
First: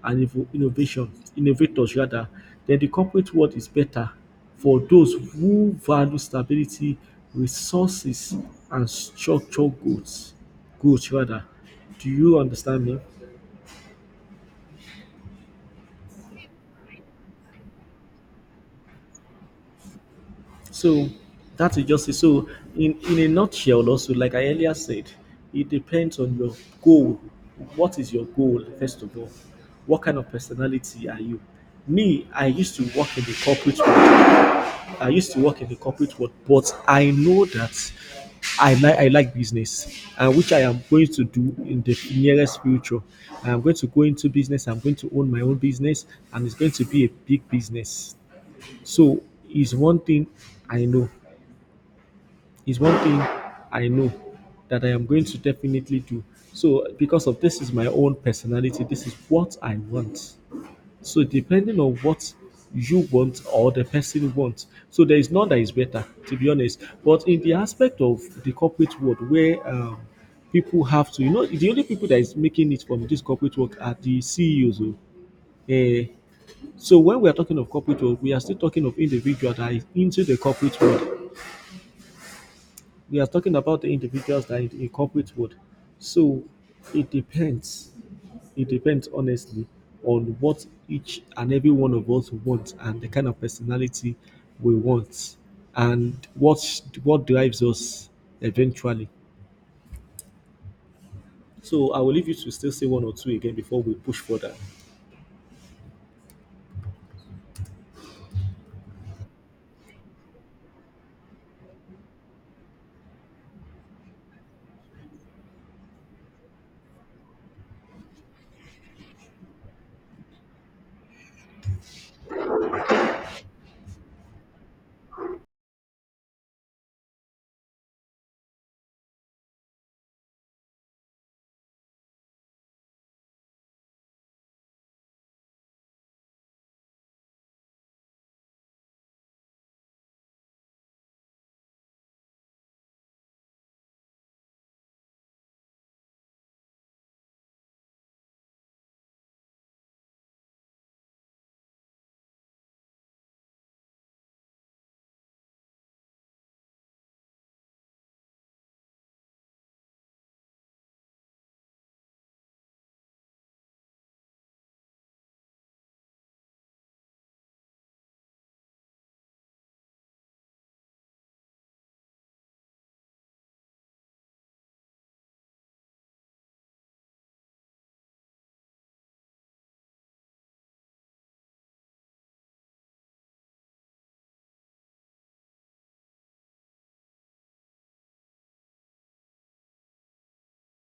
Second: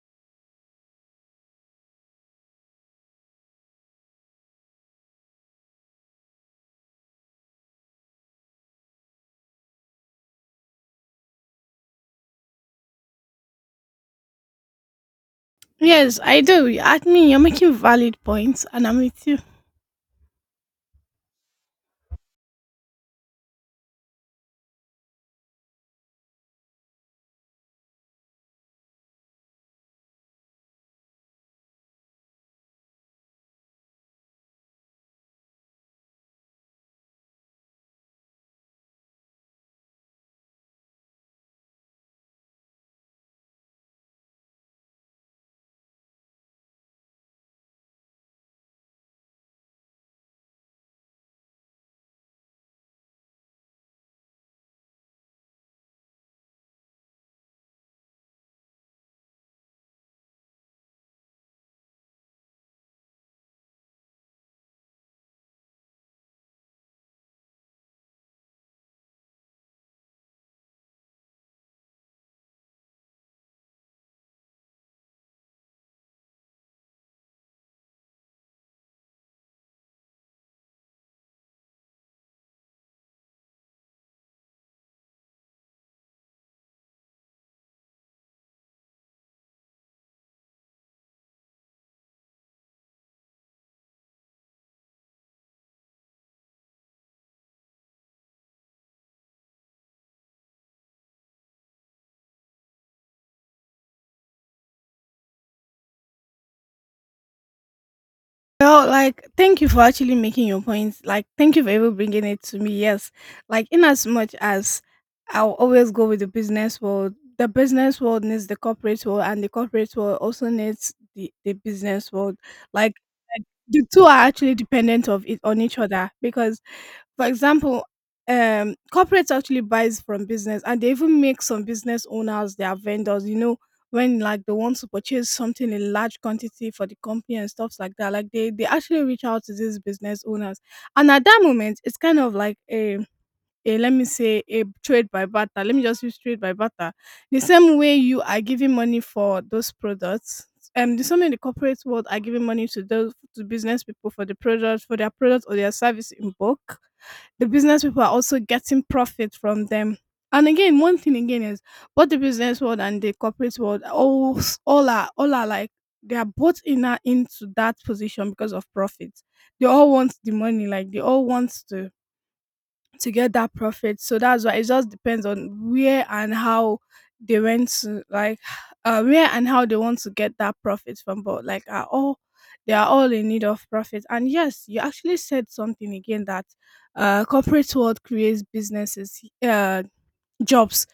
[SPEAKER 2] and innovation innovators rather, then the corporate world is better for those who value stability, resources, and structural growth. Growth rather. Do you understand me?
[SPEAKER 1] Yes, I do. I mean, you're making valid points, and I'm with you.
[SPEAKER 2] So that is just it. So in a nutshell also, like I earlier said, it depends on your goal. What is your goal, first of all? What kind of personality are you? Me, I used to work in the corporate world. I used to work in the corporate world, but I know that I like business, and which I am going to do in the nearest future. I am going to go into business. I'm going to own my own business, and it's going to be a big business. So it's one thing I know. It's one thing I know that I am going to definitely do. So because of this is my own personality. This is what I want. So depending on what you want or the person wants, so there is none that is better, to be honest. But in the aspect of the corporate world, where people have to, you know, the only people that is making it from this corporate work are the CEOs. Uh, so when we are talking of corporate world, we are still talking of individual that is into the corporate world we are talking about the individuals that it incorporates with. So it depends. It depends honestly on what each and every one of us wants and the kind of personality we want and what drives us eventually. So I will leave you to still say one or two again before we push further.
[SPEAKER 1] Well, like, thank you for actually making your points. Like, thank you for even bringing it to me. Yes, like, in as much as I'll always go with the business world needs the corporate world, and the corporate world also needs the business world. Like, like, the two are actually dependent of it on each other because for example, corporates actually buys from business, and they even make some business owners their vendors. You know, when like they want to purchase something in large quantity for the company and stuff like that, like they actually reach out to these business owners, and at that moment, it's kind of like a, let me say, a trade by barter. Let me just use trade by barter. The same way you are giving money for those products, the same way the corporate world are giving money to those to business people for the product or their service in bulk. The business people are also getting profit from them. And again, one thing again is both the business world and the corporate world are all s- all are like they are both in into that position because of profit. They all want the money, like they all want to get that profit. So that's why it just depends on where and how they went to like where and how they want to get that profit from. But like are all they are all in need of profit. And yes, you actually said something again that corporate world creates businesses jobs.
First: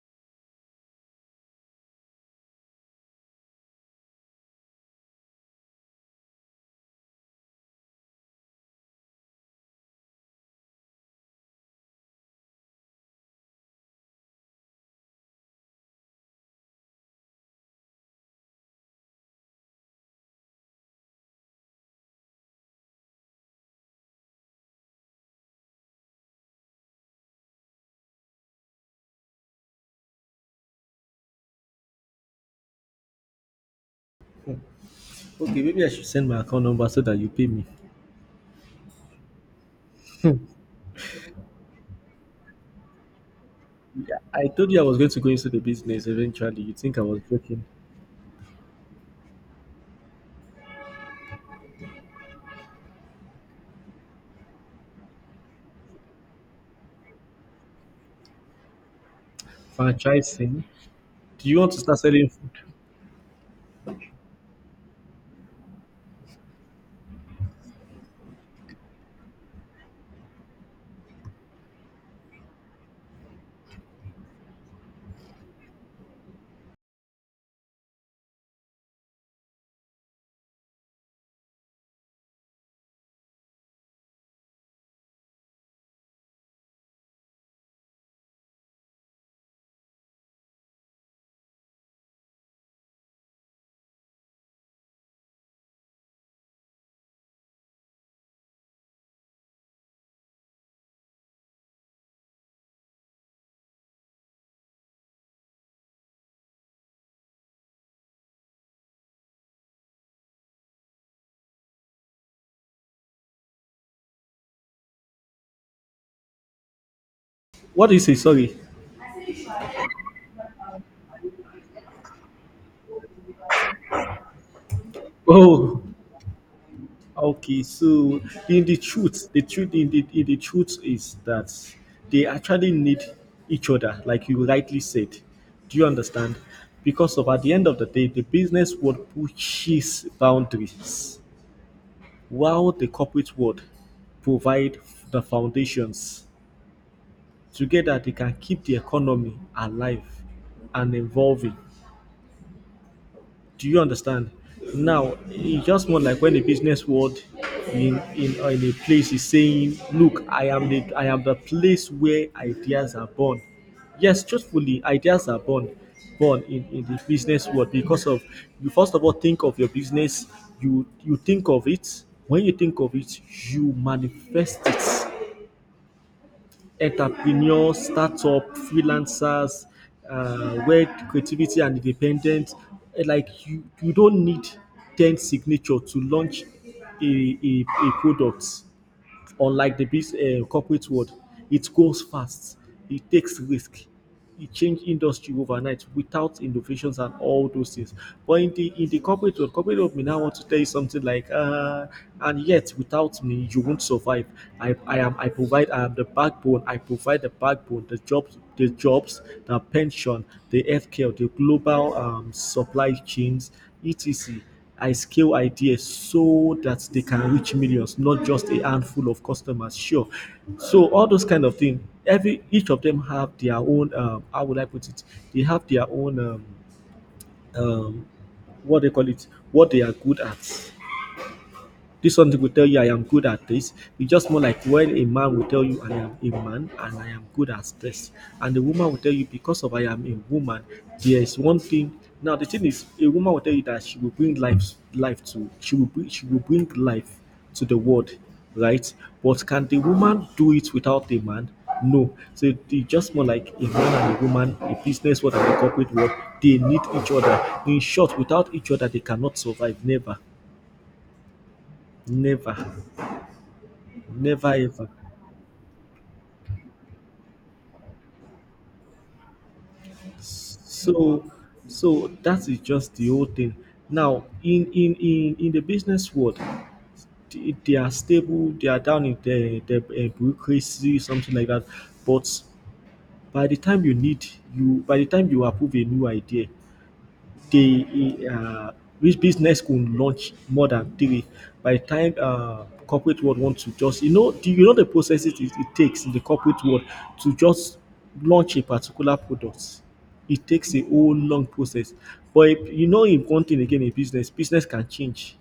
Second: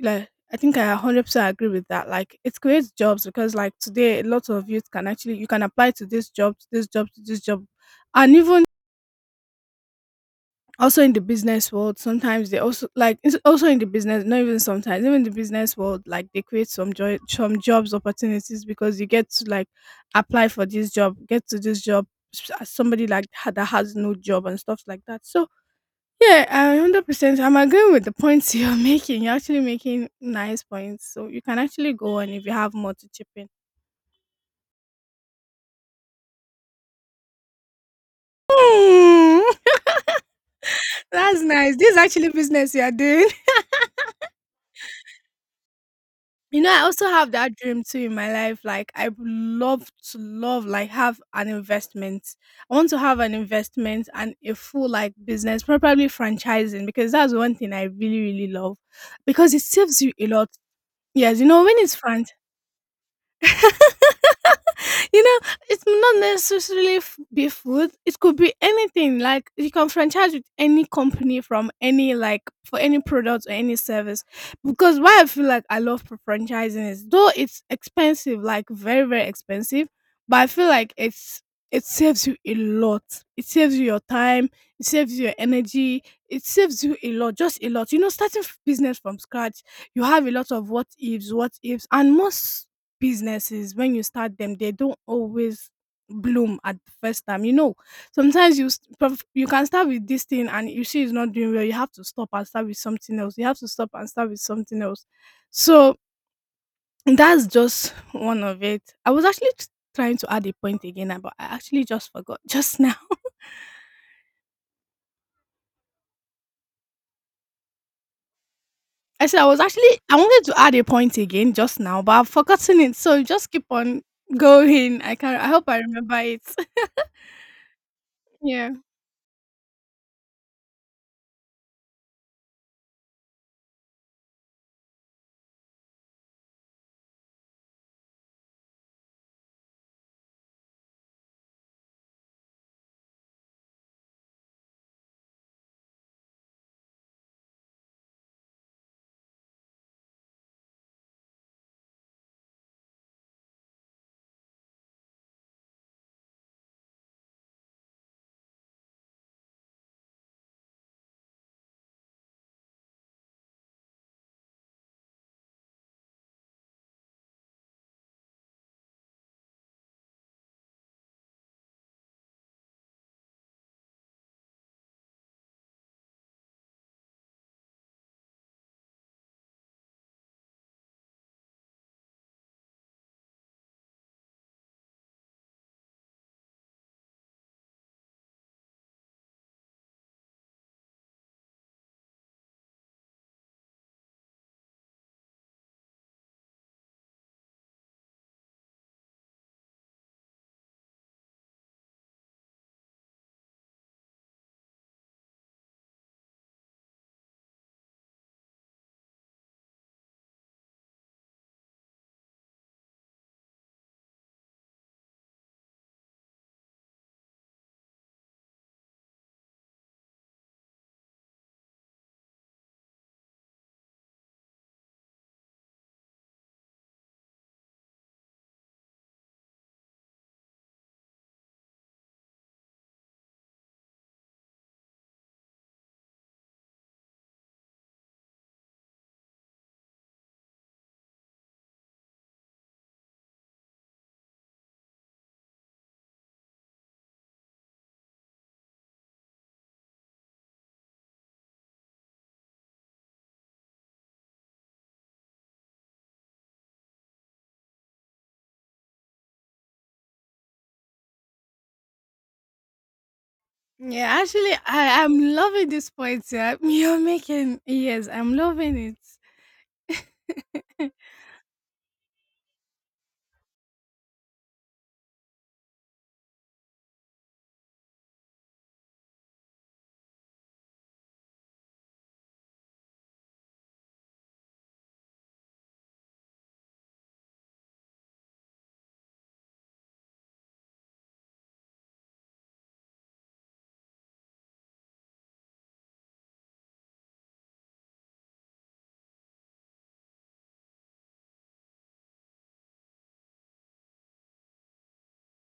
[SPEAKER 1] Like I think I 100% agree with that. Like it creates jobs because like today a lot of youth can actually you can apply to this job, to this job, to this job and even also in the business world sometimes they also like it's also in the business not even sometimes even in the business world like they create some joy some jobs opportunities because you get to like apply for this job get to this job as somebody like that has no job and stuff like that so yeah, I 100% I'm agreeing with the points you're making, you're actually making nice points, so you can actually go on if you have more to chip in.
[SPEAKER 2] Okay, maybe I should send my account number so that you pay me.
[SPEAKER 1] Hmm. That's nice, this is actually business you're doing.
[SPEAKER 2] I told you I was going to go into the business
[SPEAKER 1] You
[SPEAKER 2] eventually.
[SPEAKER 1] know,
[SPEAKER 2] You
[SPEAKER 1] I
[SPEAKER 2] think I
[SPEAKER 1] also
[SPEAKER 2] was
[SPEAKER 1] have that
[SPEAKER 2] joking?
[SPEAKER 1] dream too in my life. Like, I would love to love like have an investment. I want to have an investment and a full like business, probably franchising, because that's one thing I really really love, because it saves you a lot.
[SPEAKER 2] Franchising.
[SPEAKER 1] Yes, you
[SPEAKER 2] Do you
[SPEAKER 1] know
[SPEAKER 2] want
[SPEAKER 1] when
[SPEAKER 2] to
[SPEAKER 1] it's
[SPEAKER 2] start selling
[SPEAKER 1] franchising.
[SPEAKER 2] food?
[SPEAKER 1] You know, it's not necessarily be food. It could be anything. Like you can franchise with any company from any like for any product or any service. Because why I feel like I love franchising is though it's expensive, like very very expensive, but I feel like it's it saves you a lot. It saves you your time. It saves you your energy. It saves you a lot, just a lot. You know, starting business from scratch, you have a lot of what ifs, and most businesses when you start them they don't always bloom at the first time, you know. Sometimes you can start with this thing and you see it's not doing well, you have to stop and start with something else, you have to stop and start with something else. So that's just one of it. I was actually trying to add a point again, but I actually just forgot just now.
[SPEAKER 2] What do you say? Sorry.
[SPEAKER 1] I said I was actually I wanted to add a point again just now but I've forgotten it, so just keep on going. I can I hope I
[SPEAKER 2] Oh,
[SPEAKER 1] remember it.
[SPEAKER 2] okay. So in
[SPEAKER 1] Yeah.
[SPEAKER 2] the truth in the truth is that they actually need each other, like you rightly said. Do you understand? Because of at the end of the day, the business world pushes boundaries, while the corporate world provide the foundations. Together, they can keep the economy alive and evolving. Do you understand? Now, it's just more like when a business world in a place is saying, "Look, I am the place where ideas are born." Yes, truthfully, ideas are born in the business world because of you first of all think of your business you think of it when you think of it you manifest it entrepreneurs, startup, freelancers, where creativity and independence, like you don't need 10 signature to launch a product unlike the biz corporate world it goes fast it takes risk it change industry overnight without innovations and all those things but in the corporate world may now want to tell you something like and yet without me you won't survive I am the backbone I provide the backbone the jobs the pension the healthcare the global supply chains etc. I scale ideas so that they can reach millions, not just a handful of customers. Sure. So all those kind of things, every each of them have their own. How would I put it? They have their own. Um, what they call it? What they are good at. This something will tell you I am good at this. It's just more like when a man will tell you I am a man and I am good at this. And the woman will tell you because of I am a woman, there is one thing. Now the thing is a woman will tell you that she will she will bring life to the world, right? But can the woman do it without the man? No. So it's just more like a man and a woman, a business world and a corporate world, they need each other. In short, without each other, they cannot survive. Never. Never.
[SPEAKER 1] Yeah, actually,
[SPEAKER 2] Never ever.
[SPEAKER 1] I am loving this point. Yeah, you're making yes, I'm loving it.
[SPEAKER 2] So so that is just the whole thing. Now in the business world, they are stable, they are down in the bureaucracy, something like that. But by the time you need by the time you approve a new idea, the which business could launch more than three by the time corporate world want to just you know you know the processes it takes in the corporate world to just launch a particular product it takes a whole long process but if, you know in one thing again in business business can change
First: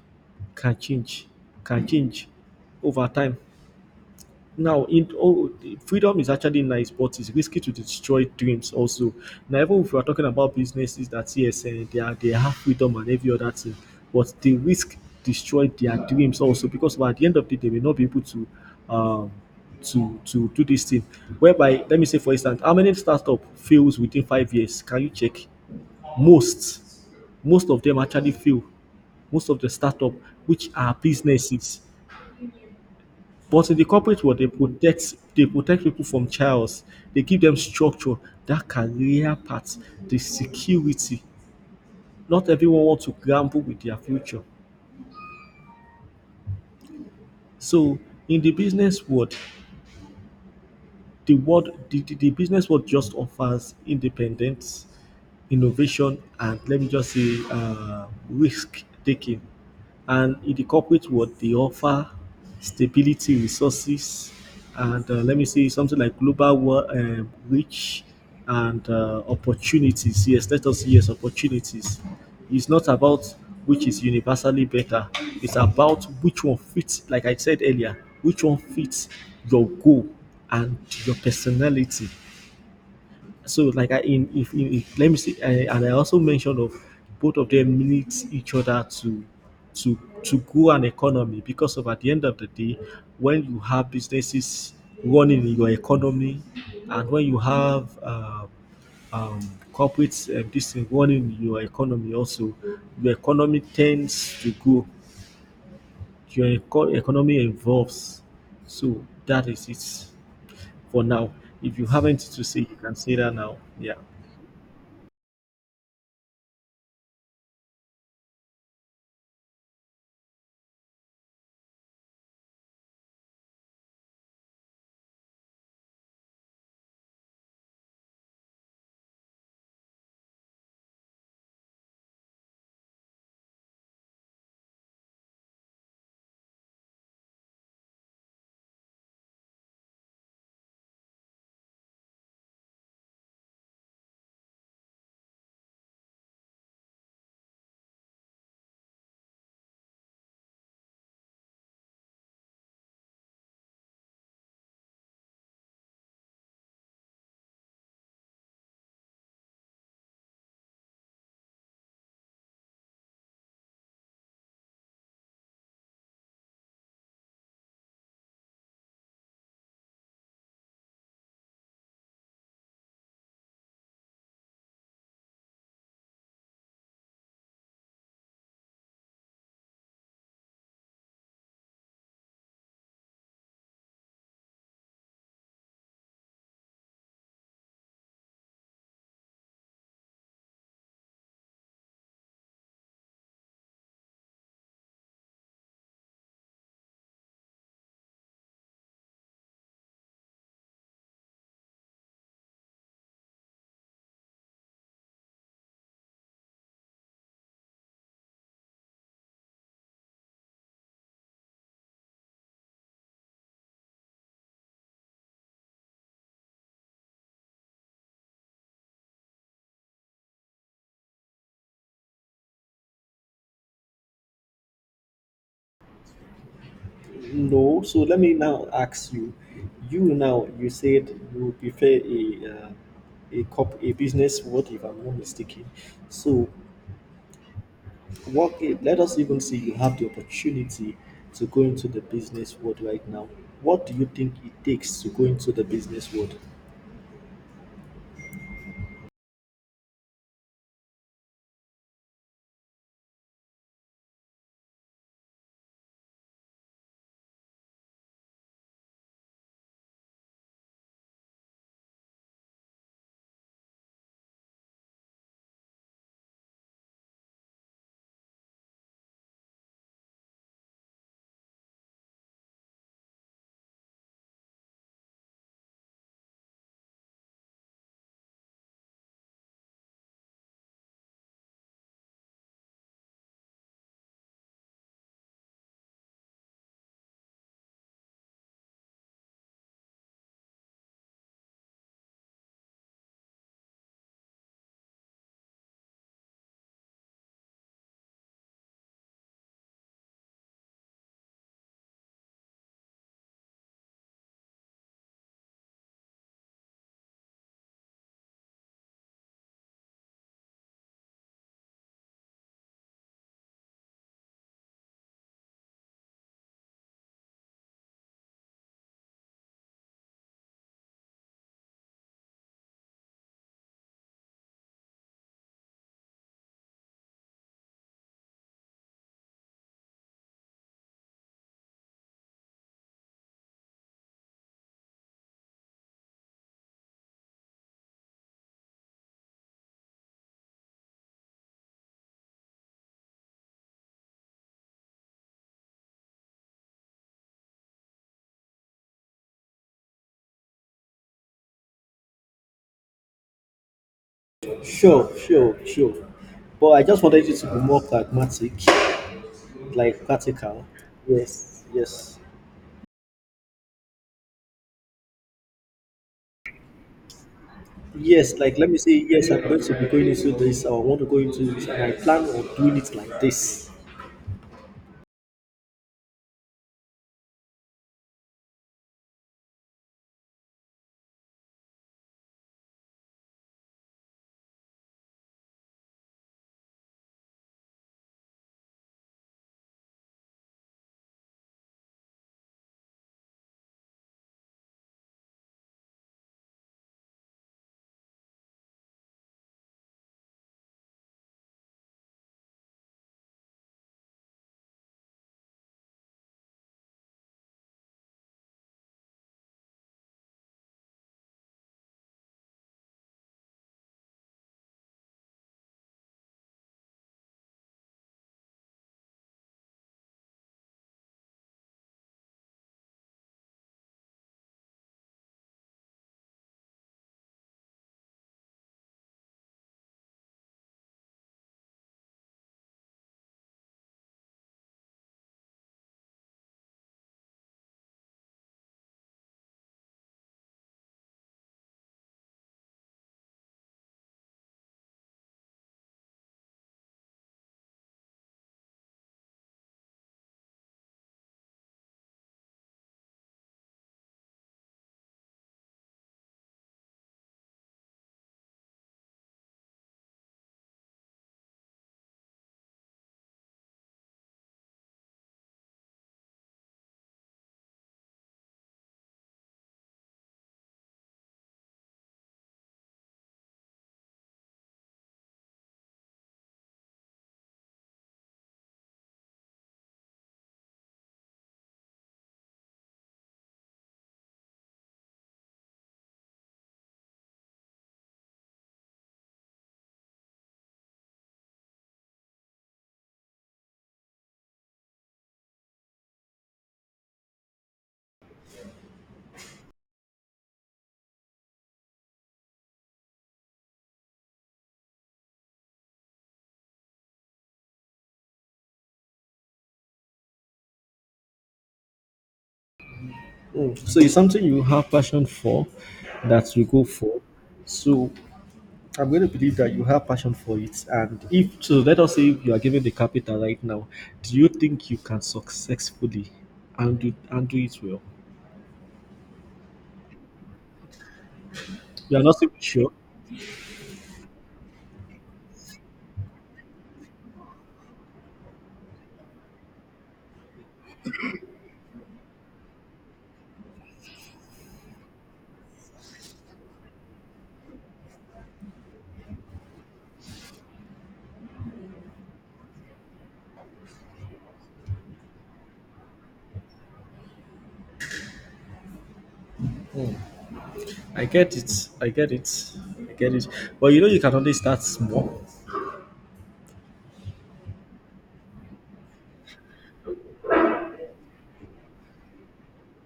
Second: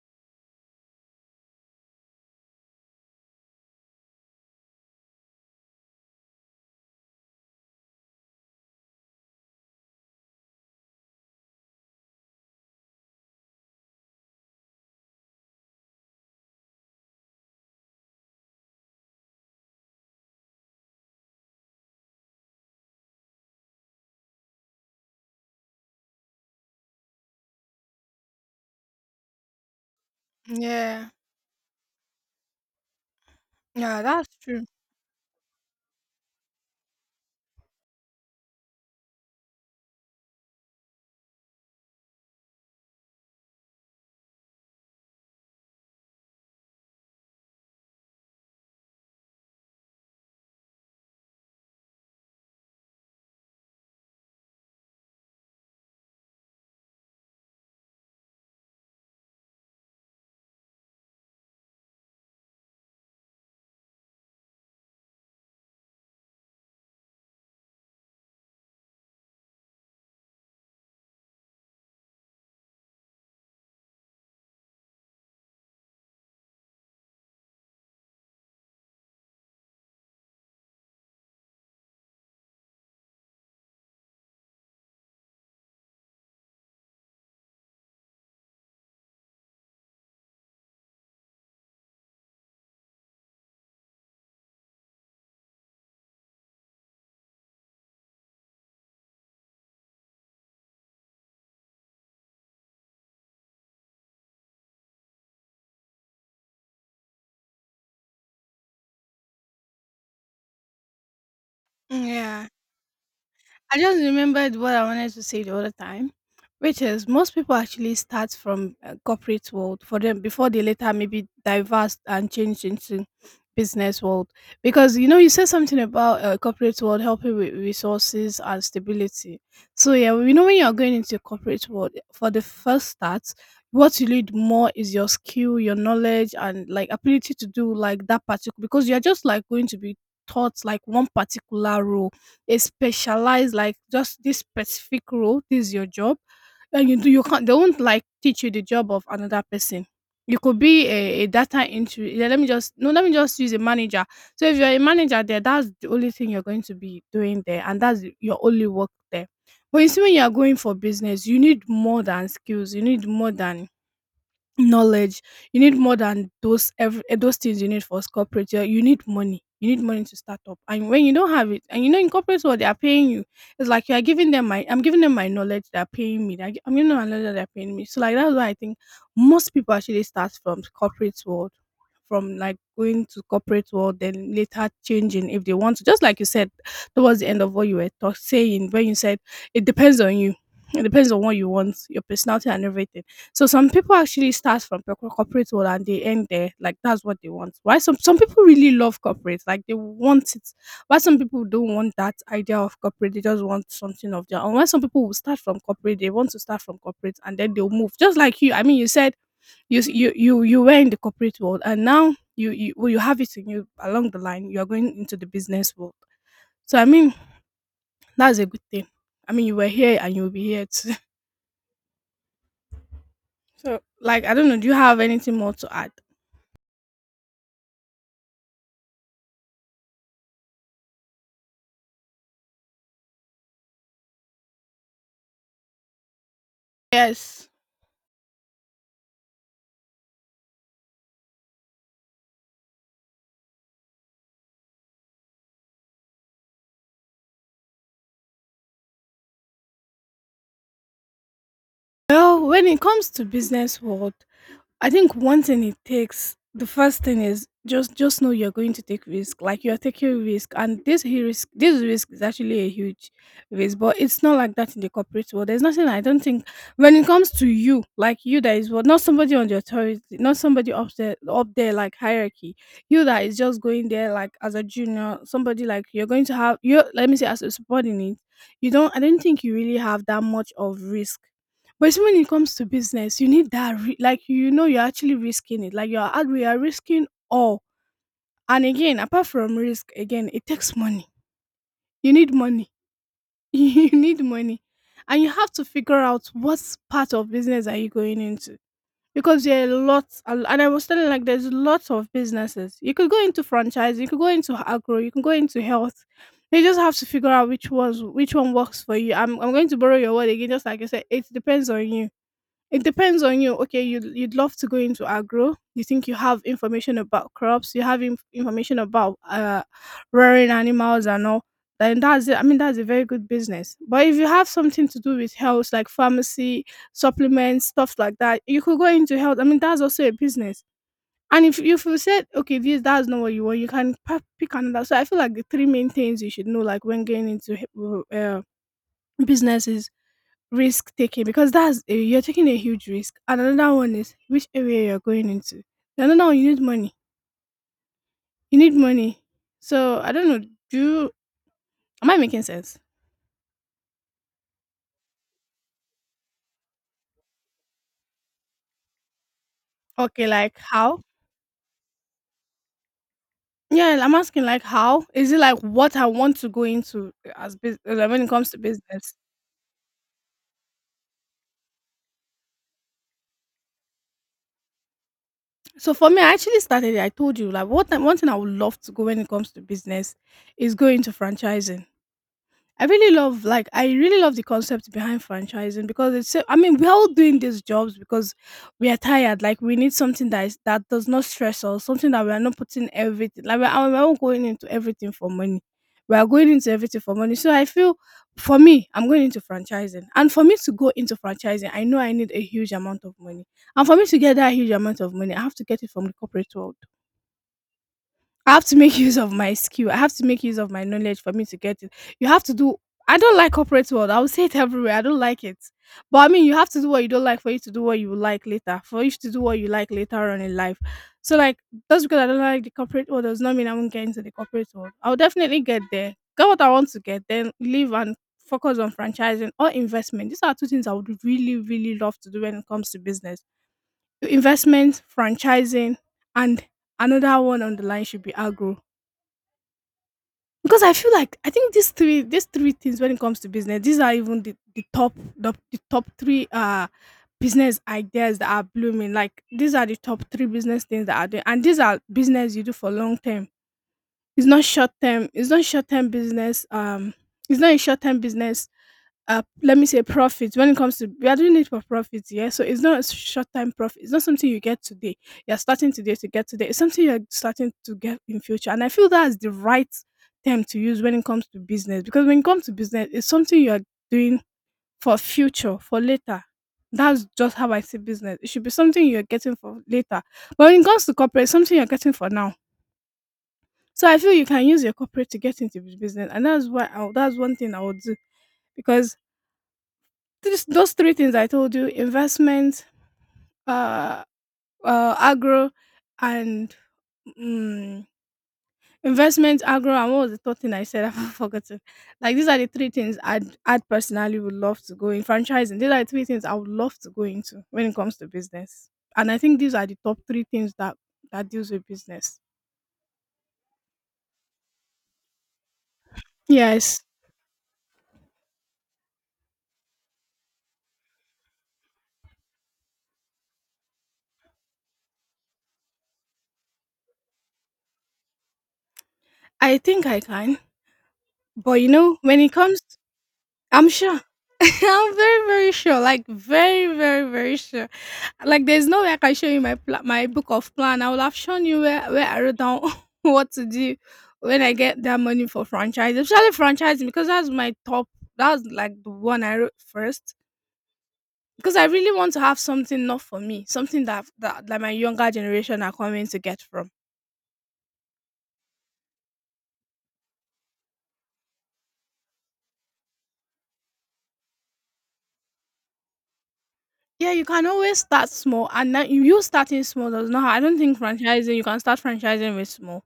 [SPEAKER 2] can change can change over time now, in oh, the freedom is actually nice, but it's risky to destroy dreams also. Now, even if we are talking about businesses that yes, they are they have freedom and every other thing, but they risk destroy their dreams also because by the end of the day, they may not be able um, to do this thing. Whereby, let me say for instance, how many startup fails within 5 years? Can you check? Most, most of them actually fail. Most of the startup, which are
[SPEAKER 1] Yeah,
[SPEAKER 2] businesses, but in the
[SPEAKER 1] yeah,
[SPEAKER 2] corporate
[SPEAKER 1] that's
[SPEAKER 2] world,
[SPEAKER 1] true.
[SPEAKER 2] they protect people from chaos. They give them structure, that career path, the security. Not everyone wants to gamble with their future. So in the business world, the business world just offers independence innovation, and let me just say risk taking. And in the corporate world, they offer stability, resources, and let me say something like global world reach and opportunities. Yes, let us say yes, opportunities. It's not about which is universally better. It's about which one fits, like I said earlier, which one fits your goal and your personality. So like I in if, let me see I, and I also mentioned of both of them need each other to to grow an economy because of at the end of the day when you have businesses running in your economy and when you have um, corporate this thing running in your economy also your economy tends to grow, your economy evolves. So that is it for now. If you haven't to
[SPEAKER 1] Yeah.
[SPEAKER 2] say you can say that now,
[SPEAKER 1] I
[SPEAKER 2] yeah.
[SPEAKER 1] just remembered what I wanted to say the other time, which is most people actually start from corporate world for them before they later maybe diverse and change into business world. Because you know you said something about corporate world helping with resources and stability. So yeah, we know when you are going into corporate world for the first start, what you need more is your skill, your knowledge, and like ability to do like that particular because you are just like going to be taught like one particular role, a specialized like just this specific role, this is your job. And you do you can't they won't like teach you the job of another person. You could be a data entry. Yeah, let me just no, let me just use a manager. So if you're a manager there, that's the only thing you're going to be doing there, and that's your only work there. But you see, when you are going for business, you need more than skills. You need more than knowledge, you need more than those every, those things you need for corporate. You need money, you need money to start up, and when you don't have it and you know in corporate world they are paying you, it's like you are giving them my I'm giving them my knowledge they're paying me, I'm giving them my knowledge that they're paying me. So like that's why I think most people actually start from corporate world, from like going to corporate world then later changing if they want to, just like you said towards the end of what you were saying, when you said it depends on you, it depends on what you want, your personality and everything. So some people actually start from corporate world and they end there, like that's what they want. Why some people really love corporate, like they want it. Why some people don't want that idea of corporate, they just want something of their own. Why some people will start from corporate, they want to start from corporate and then they'll move. Just like you, I mean, you said you s- you were in the corporate world and now you well, you have it in you along the line. You are going into the business world. So I mean, that's a good thing. I mean, you were here and you'll be here too. So like, I don't know. Do you have anything more to add?
[SPEAKER 2] No, so let me now ask you. You now you said you prefer a cop a business. What if I'm not mistaken? So
[SPEAKER 1] Yes.
[SPEAKER 2] what? Let us even say you have the opportunity to go into the business world right now. What do you think it takes to go into the business world?
[SPEAKER 1] Well, when it comes to business world, I think one thing it takes the first thing is just know you're going to take risk. Like you're taking risk and this risk this risk is actually a huge risk, but it's not like that in the corporate world. There's nothing I don't think when it comes to you, like you that is what, not somebody on the authority, not somebody up there like hierarchy. You that is just going there like as a junior, somebody like you're going to have you let me say as a subordinate, you don't I don't think you really have that much of risk, but it's when it comes to business, you need that ri like, you know you're actually risking it. Like, you're at you're risking all. And again, apart from risk, again, it takes money. You need money. You need money. And you have to figure out what part of business are you going into. Because there are lots, and I was telling like there's lots of businesses. You could go into franchise, you could go into agro, you can go into health. You just have to figure out which ones which one works for you. I'm going to borrow your word again, just like I said, it depends on you, it depends on you. Okay, you'd you'd love to go into agro. You think you have information about crops. You have information about rearing animals and all. Then that's it. I mean, that's a very good business. But if you have something to do with health, like pharmacy, supplements, stuff like that, you could go into health. I mean, that's also a business. And if you said, okay, this that's not what you want, you can pick another. So I feel like the three main things you should know, like when going into businesses: risk taking because that's a, you're taking a huge risk. And another one is which area you're going into. And another one, you need money. You need money. So I don't know. Do am I making sense?
[SPEAKER 2] Sure, sure, sure. But I just wanted you to be more pragmatic, like
[SPEAKER 1] Okay, like
[SPEAKER 2] practical.
[SPEAKER 1] how?
[SPEAKER 2] Yes, yes.
[SPEAKER 1] Yeah, I'm asking like how is it like what I want to go into as business when it
[SPEAKER 2] Yes,
[SPEAKER 1] comes to
[SPEAKER 2] like let me say,
[SPEAKER 1] business.
[SPEAKER 2] yes, I'm going to be going into this, or I want to go into this, and I plan on doing it like this.
[SPEAKER 1] So for me, I actually started. It, I told you like what one thing I would love to go when it comes to business is go into franchising. I really love like I really love the concept behind franchising because I mean we're all doing these jobs because we are tired. Like we need something that is that does not stress us, something that we are not putting everything like we are not going into everything for money. We are going into everything for money. So I feel for me, I'm going into franchising. And for me to go into franchising, I know I need a huge amount of money. And for me to get that huge amount of money, I have to get it from the corporate world. I have to make use of my skill. I have to make use of my knowledge for me to get it. You have to do. I don't like corporate world. I will say it everywhere. I don't like it. But I mean, you have to do what you don't like for you to do what you like later. For you to do what you like later on in life. So like, just because I don't like the corporate world does not mean I won't get into the corporate world. I'll definitely get there. Get what I want to get, then leave and focus on franchising or investment. These are two things I would really, really love to do when it comes to business: investment, franchising, and another one on the line should be agro because I feel like I think these three things when it comes to business, these are even the top the top three business ideas that are blooming. Like these are the top three business things that are doing and these are business you do for long term. It's not short term, it's not short term business. It's not a short term business. Let me say profit. When it comes to we are doing it for profit, yeah, so it's not a short time profit. It's not something you get today. You're starting today to get today. It's something you're starting to get in future, and I feel that's the right term to use when it comes to business, because when it comes to business, it's something you're doing for future, for later. That's just how I see business. It should be something you're getting for later. But when it comes to corporate, it's something you're getting for now. So I feel you can use your corporate to get into the business, and that's that's one thing I would do. Because those three things I told you: investment, uh, agro, and mm, investment, agro, and what was the third thing I said? I've forgotten. Like these are the three things I'd personally would love to go in franchising. These are the three things I would love to go into when it comes to business. And I think these are the top three things that deals with business.
[SPEAKER 2] Mm. So it's something you have passion for that you go
[SPEAKER 1] Yes,
[SPEAKER 2] for. So I'm going to believe that you have passion for it. And if so, let us say you are given the capital right now, do you think you can successfully and do it well?
[SPEAKER 1] I think I can. But you
[SPEAKER 2] You
[SPEAKER 1] know,
[SPEAKER 2] are not
[SPEAKER 1] when it
[SPEAKER 2] even
[SPEAKER 1] comes,
[SPEAKER 2] sure.
[SPEAKER 1] I'm sure. I'm very, very sure. Like very, very, very sure. Like there's no way I can show you my my book of plan. I would have shown you where I wrote down what to do when I get that money for franchise, especially franchising, because that's my top. That's like the one I wrote first, because I really want to have something not for me, something that my younger generation are coming to get from.
[SPEAKER 2] I get it. I get it. I get it. But you know, you can only start small.
[SPEAKER 1] Yeah, you can always start small, and that you starting small does not. I don't think franchising. You can start franchising with small.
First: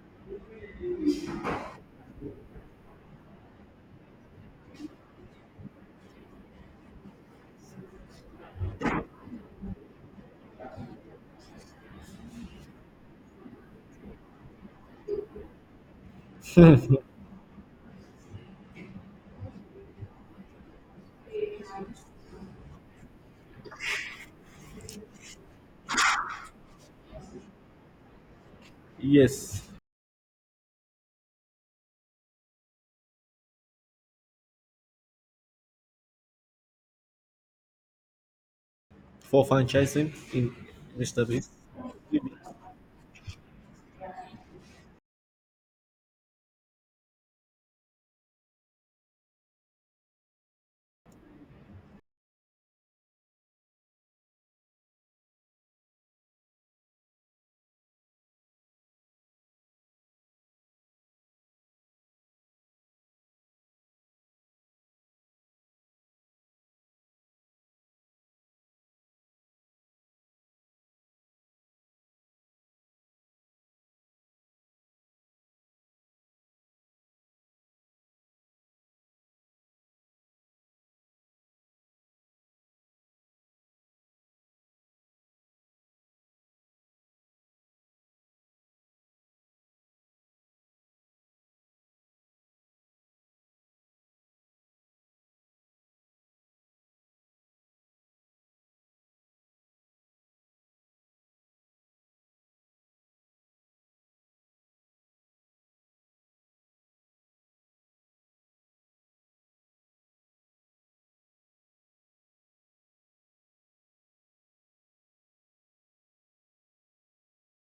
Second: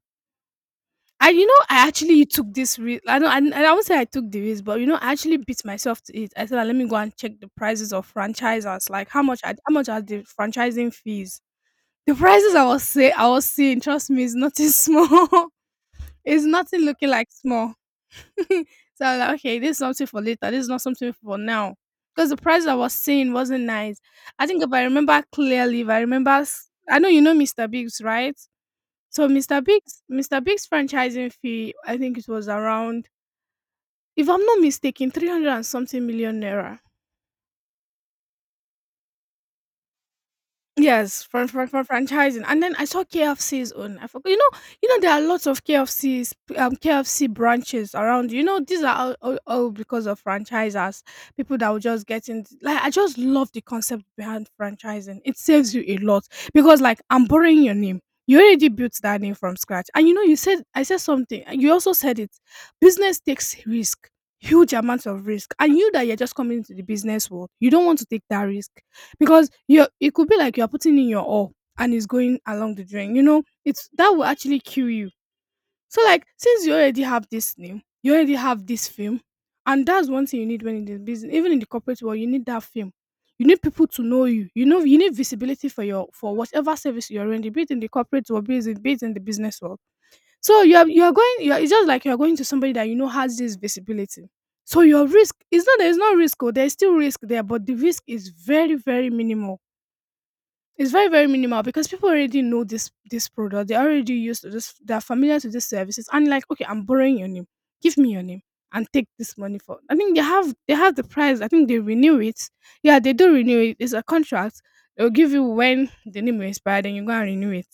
[SPEAKER 1] I, you know, I actually took this risk. I don't. I won't say I took the risk, but you know I actually beat myself to it. I said, "Ah, let me go and check the prices of franchisers. Like how much? How much are the franchising fees? The prices I was seeing. Trust me, it's nothing small. It's nothing looking like small. So I was like, okay, this is something for later. This is not something for now. Because the price I was seeing wasn't nice. I think if I remember clearly, if I remember, I know you know Mr. Biggs, right? So Mr.
[SPEAKER 2] Yes,
[SPEAKER 1] Big's Mr. Big's franchising fee, I think it was around, if I'm not mistaken, 300 and something million naira.
[SPEAKER 2] for franchising in
[SPEAKER 1] Yes,
[SPEAKER 2] Mr.
[SPEAKER 1] from
[SPEAKER 2] Beast.
[SPEAKER 1] from from franchising, and then I saw KFC's own. I forgot, you know there are lots of KFC branches around. You know, these are all because of franchisers, people that will just get in. Like I just love the concept behind franchising. It saves you a lot, because like I'm borrowing your name. You already built that name from scratch, and you know you said I said something. And You also said it. Business takes risk, huge amounts of risk, and you that you're just coming into the business world, you don't want to take that risk, because you it could be like you're putting in your all and it's going along the drain. You know it's that will actually kill you. So like since you already have this name, you already have this film, and that's one thing you need when in the business. Even in the corporate world, you need that film. You need people to know you. You know, you need visibility for your for whatever service you're in, be it in the corporate world, be it in the business world. So it's just like you're going to somebody that you know has this visibility. So your risk is not there's no risk, or there's still risk there, but the risk is very, very minimal. It's very, very minimal, because people already know this product. They're already used to this. They're familiar to these services, and like, okay, I'm borrowing your name. Give me your name and take this money for. I think they have the price. I think they renew it. Yeah, they do renew it. It's a contract. They'll give you when the name will expire, then you go and renew it.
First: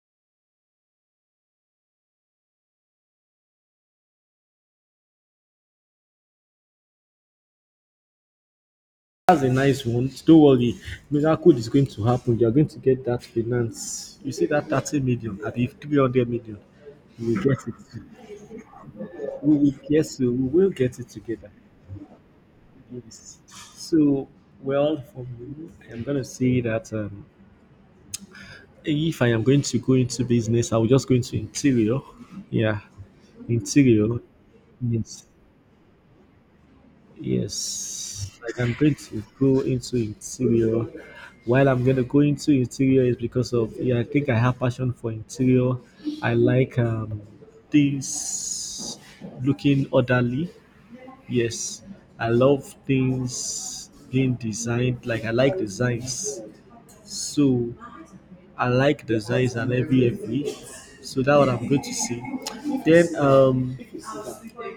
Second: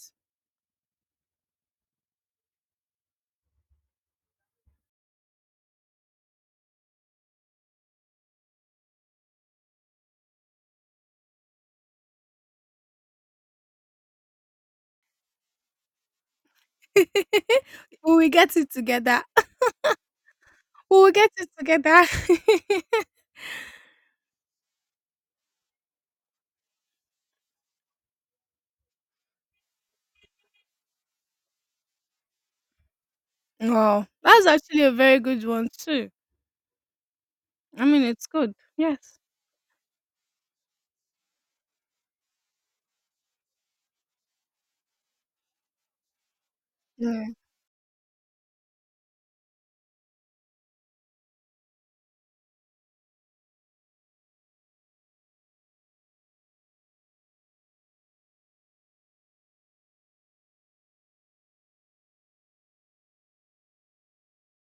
[SPEAKER 2] That's a nice one. Don't worry, miracle is going to happen. You are going to get that finance. You see that 30 million, at the 300 million, you will get it.
[SPEAKER 1] We will get it together.
[SPEAKER 2] We will, yes, we will
[SPEAKER 1] We
[SPEAKER 2] get it
[SPEAKER 1] will get it
[SPEAKER 2] together.
[SPEAKER 1] together.
[SPEAKER 2] Yes. So, well, for me, I'm going to say that, if I am going to go into business, I will just go into interior. Yeah,
[SPEAKER 1] Wow,
[SPEAKER 2] interior.
[SPEAKER 1] that's actually a very
[SPEAKER 2] Yes.
[SPEAKER 1] good one too. I mean, it's
[SPEAKER 2] Yes, I
[SPEAKER 1] good.
[SPEAKER 2] can break
[SPEAKER 1] Yes.
[SPEAKER 2] to go into interior. While I'm gonna go into interior is because of, yeah, I think I have passion for interior. I like
[SPEAKER 1] Yeah.
[SPEAKER 2] things looking orderly. Yes, I love things being designed. Like I like designs, so I like designs and every every. So that's what I'm going to say. Then um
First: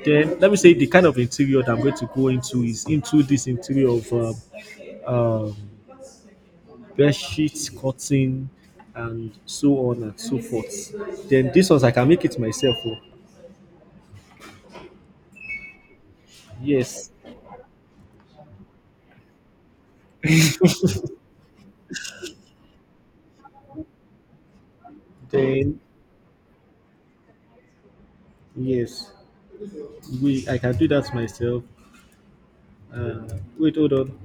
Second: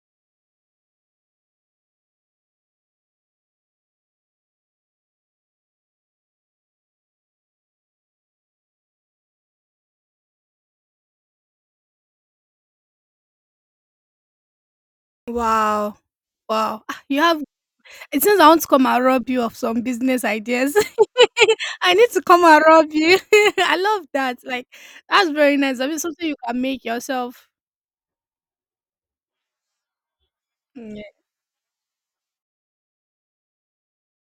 [SPEAKER 2] then let me say the kind of interior that I'm going to go into is into this interior of um, bed sheets, cotton, and so on and so forth. Then this ones I can make it myself. Oh.
[SPEAKER 1] Wow. Wow. Ah,
[SPEAKER 2] Yes.
[SPEAKER 1] you have. It seems I want to come and rob you of some business ideas. I need to come and rob you. I love that. Like that's very nice.
[SPEAKER 2] Then
[SPEAKER 1] I mean, something you can make yourself.
[SPEAKER 2] yes, we I can do
[SPEAKER 1] Mm.
[SPEAKER 2] that
[SPEAKER 1] Yeah.
[SPEAKER 2] myself. Uh, wait, hold on.